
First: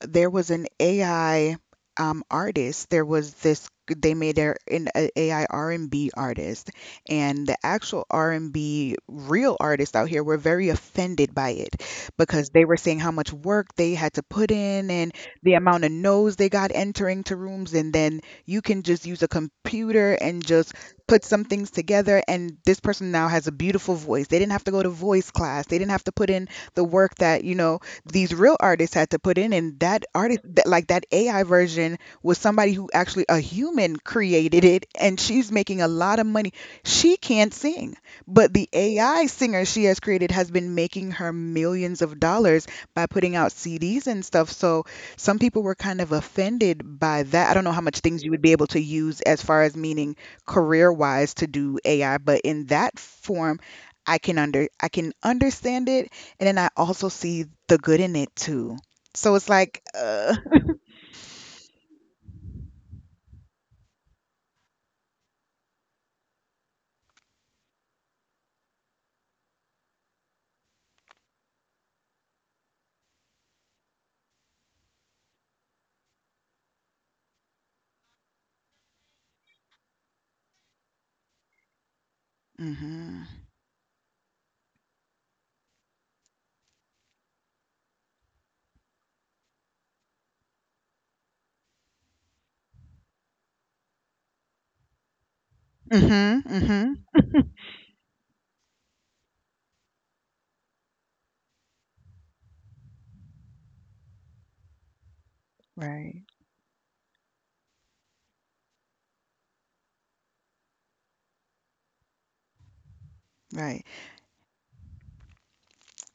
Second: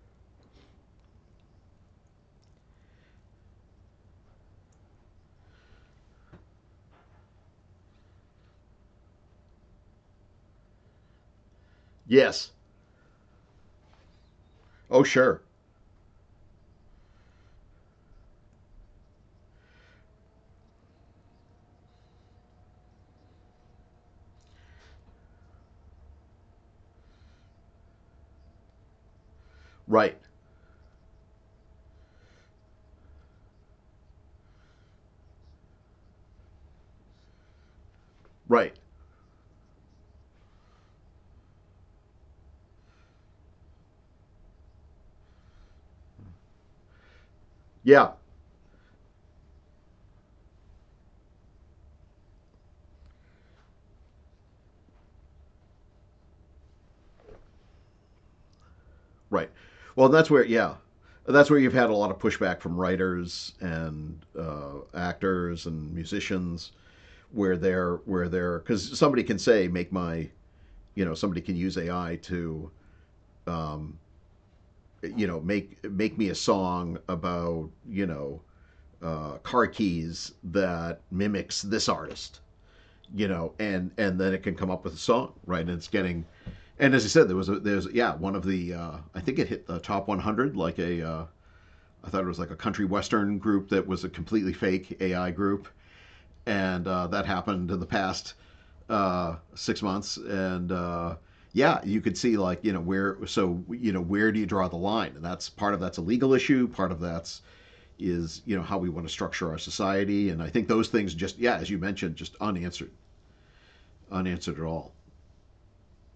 there was an AI artist. There was this. They made AI R&B artist, and the actual R&B real artists out here were very offended by it because Yes. they were saying how much work they had to put in Oh, and sure. the amount of no's they got entering to rooms, and then you can just use a computer and just put some things together, and this person now has a beautiful voice. They didn't have to go to voice class, they didn't have to put in the work that, you know, these real artists had to put in. And that Right. artist, that AI version was somebody who actually a human created it, and she's making a lot of money. She can't sing, but the Right. AI singer she has created has been making her millions of dollars by putting out CDs and stuff. So some people were kind of offended by that. I don't know how much Yeah. things you would be able to use as far as meaning career wise to do AI, but in that form I can understand it, and then I also see the good in it too. So Right. it's like, Well, that's where yeah, that's where you've had a lot of pushback from writers and actors and musicians, where they're because somebody can say, make my, you know, somebody can use AI to, um, you know, make, make me a song about, you know, car keys, that mimics this artist, you mhm, know, and then it can come up with a song, right? And it's getting, and as I said, there was a, there's yeah, one of the I think it hit the top 100, like a I thought it was like a country western group, that was a completely fake AI group, mm mhm, mm and mhm. that happened in the past 6 months, and yeah, you could see like, you know, where, so you know, where do you draw the line, and that's part of, that's a Right, legal issue, part of that's is, you know, how we want to structure our society, and I think those things just yeah, as you mentioned, just unanswered, right. unanswered at all.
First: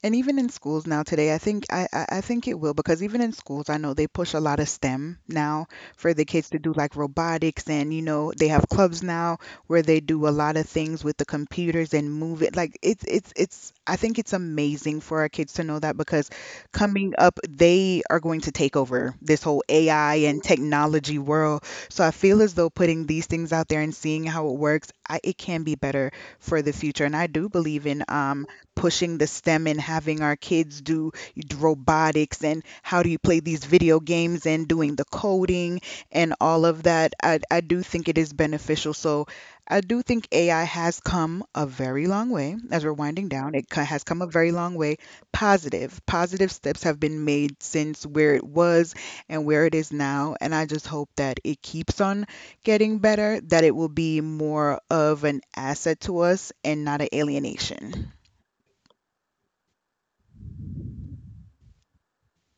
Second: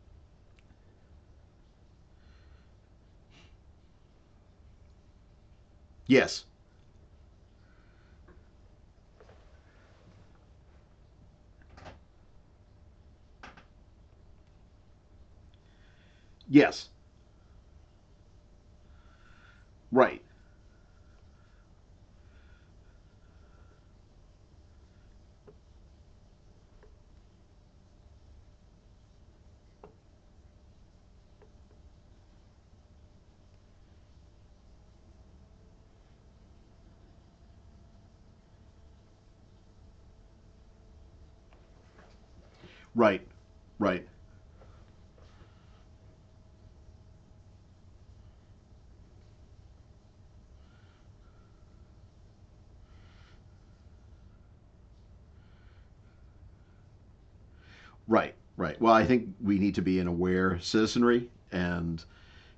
And even in schools now today, I think it will, because even in schools, I know they push a lot of STEM now for the Yes, kids to do like robotics, and you know they have clubs now where they do a lot of things with the computers and move it. Like it's I think it's amazing for our kids to know that because yes, coming up they are going to take over this whole AI right, and technology world. So I feel as though putting these things out there and seeing how it works, I, it can be better for the future. And I do believe in pushing the STEM and having our kids do robotics and how do you play these video games and doing the coding and all of that. I do think it is beneficial. So I do think AI has come a very long way. As we're right, winding down, has right, come a very long way. Positive, positive steps have been made since where it was and where it is now. And I just hope that it keeps on getting better, that it will be more of an asset to us and not an alienation. right, right. Well, I think we need to be an aware citizenry, and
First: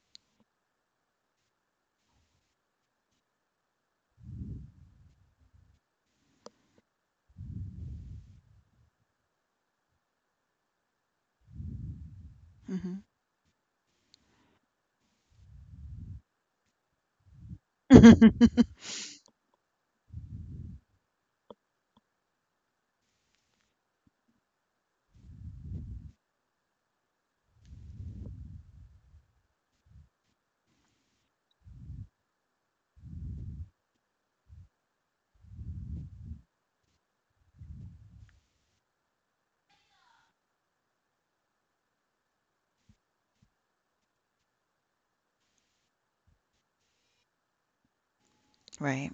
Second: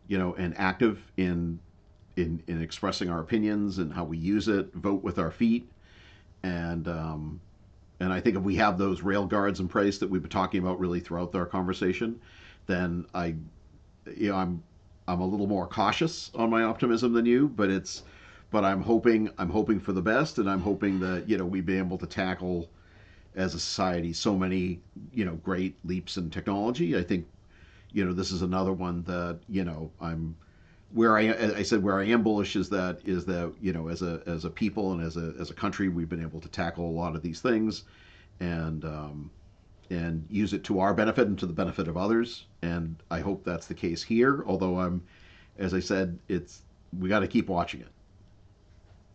you know, and active in in expressing our opinions and how we use it, vote with our feet, and and I think if we have those rail guards in place that we've been talking about really throughout our conversation, Hmm. then I, you know, I'm a little more cautious on my optimism than you, but it's, but I'm hoping for the best, and I'm hoping that, you know, we've been able to tackle, as a society, so many, you know, great leaps in technology. I think, you know, this is another one that, you know, I'm where I said where I am bullish, is that is that, you know, as a people, and as a country, we've been able to tackle a lot of these things, and um, and use it to our benefit and to the benefit of others. And I hope that's the case here. Although I'm, as I said, it's, we got to keep watching it. Right.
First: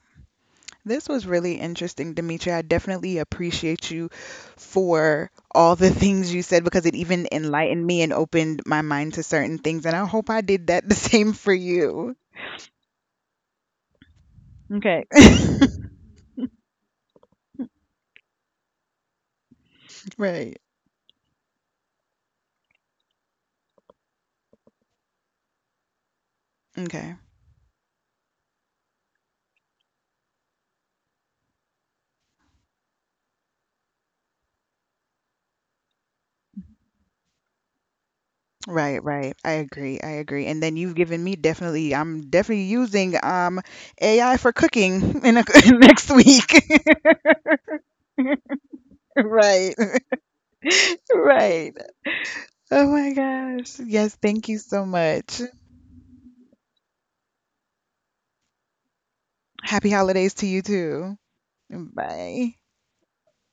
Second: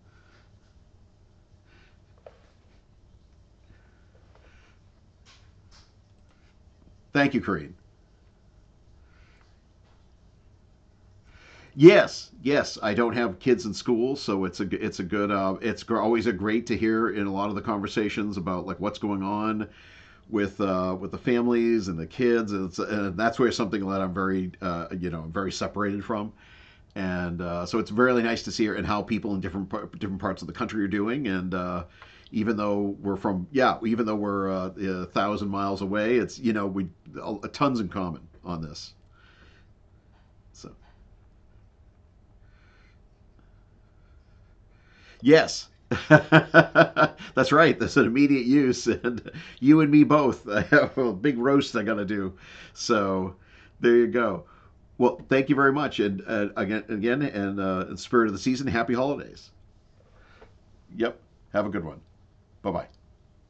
This was really interesting, Demetri. I definitely appreciate you for all the things you said, because it even Thank you, Corinne. enlightened me and opened my mind to certain things. And I hope I did that the same for you. Yes, yes, I don't have kids in school, so it's a, it's a Okay. good it's always a great to hear in a lot of the conversations about, like, what's going on Right. With the families and the kids, and, it's, and that's where something that I'm very you know, I'm very separated from. Okay. And so it's really nice to see her and how people in different different parts of the country are doing. And even though we're from, yeah, even though we're 1,000 miles away, it's, you know, we, a, tons in common on this. Right, right. I agree. I agree. And So then you've given me definitely, I'm definitely using AI for cooking in a, yes. next week. That's right. That's an immediate use, and Right. you and me both. I have a big roast Right. I gotta do. Oh my So, gosh. there you Yes, go. thank you so Well, much. thank you very much, and again, and in the spirit of the season, happy holidays. Happy holidays to you too. Yep. Have a good one. Bye. Bye.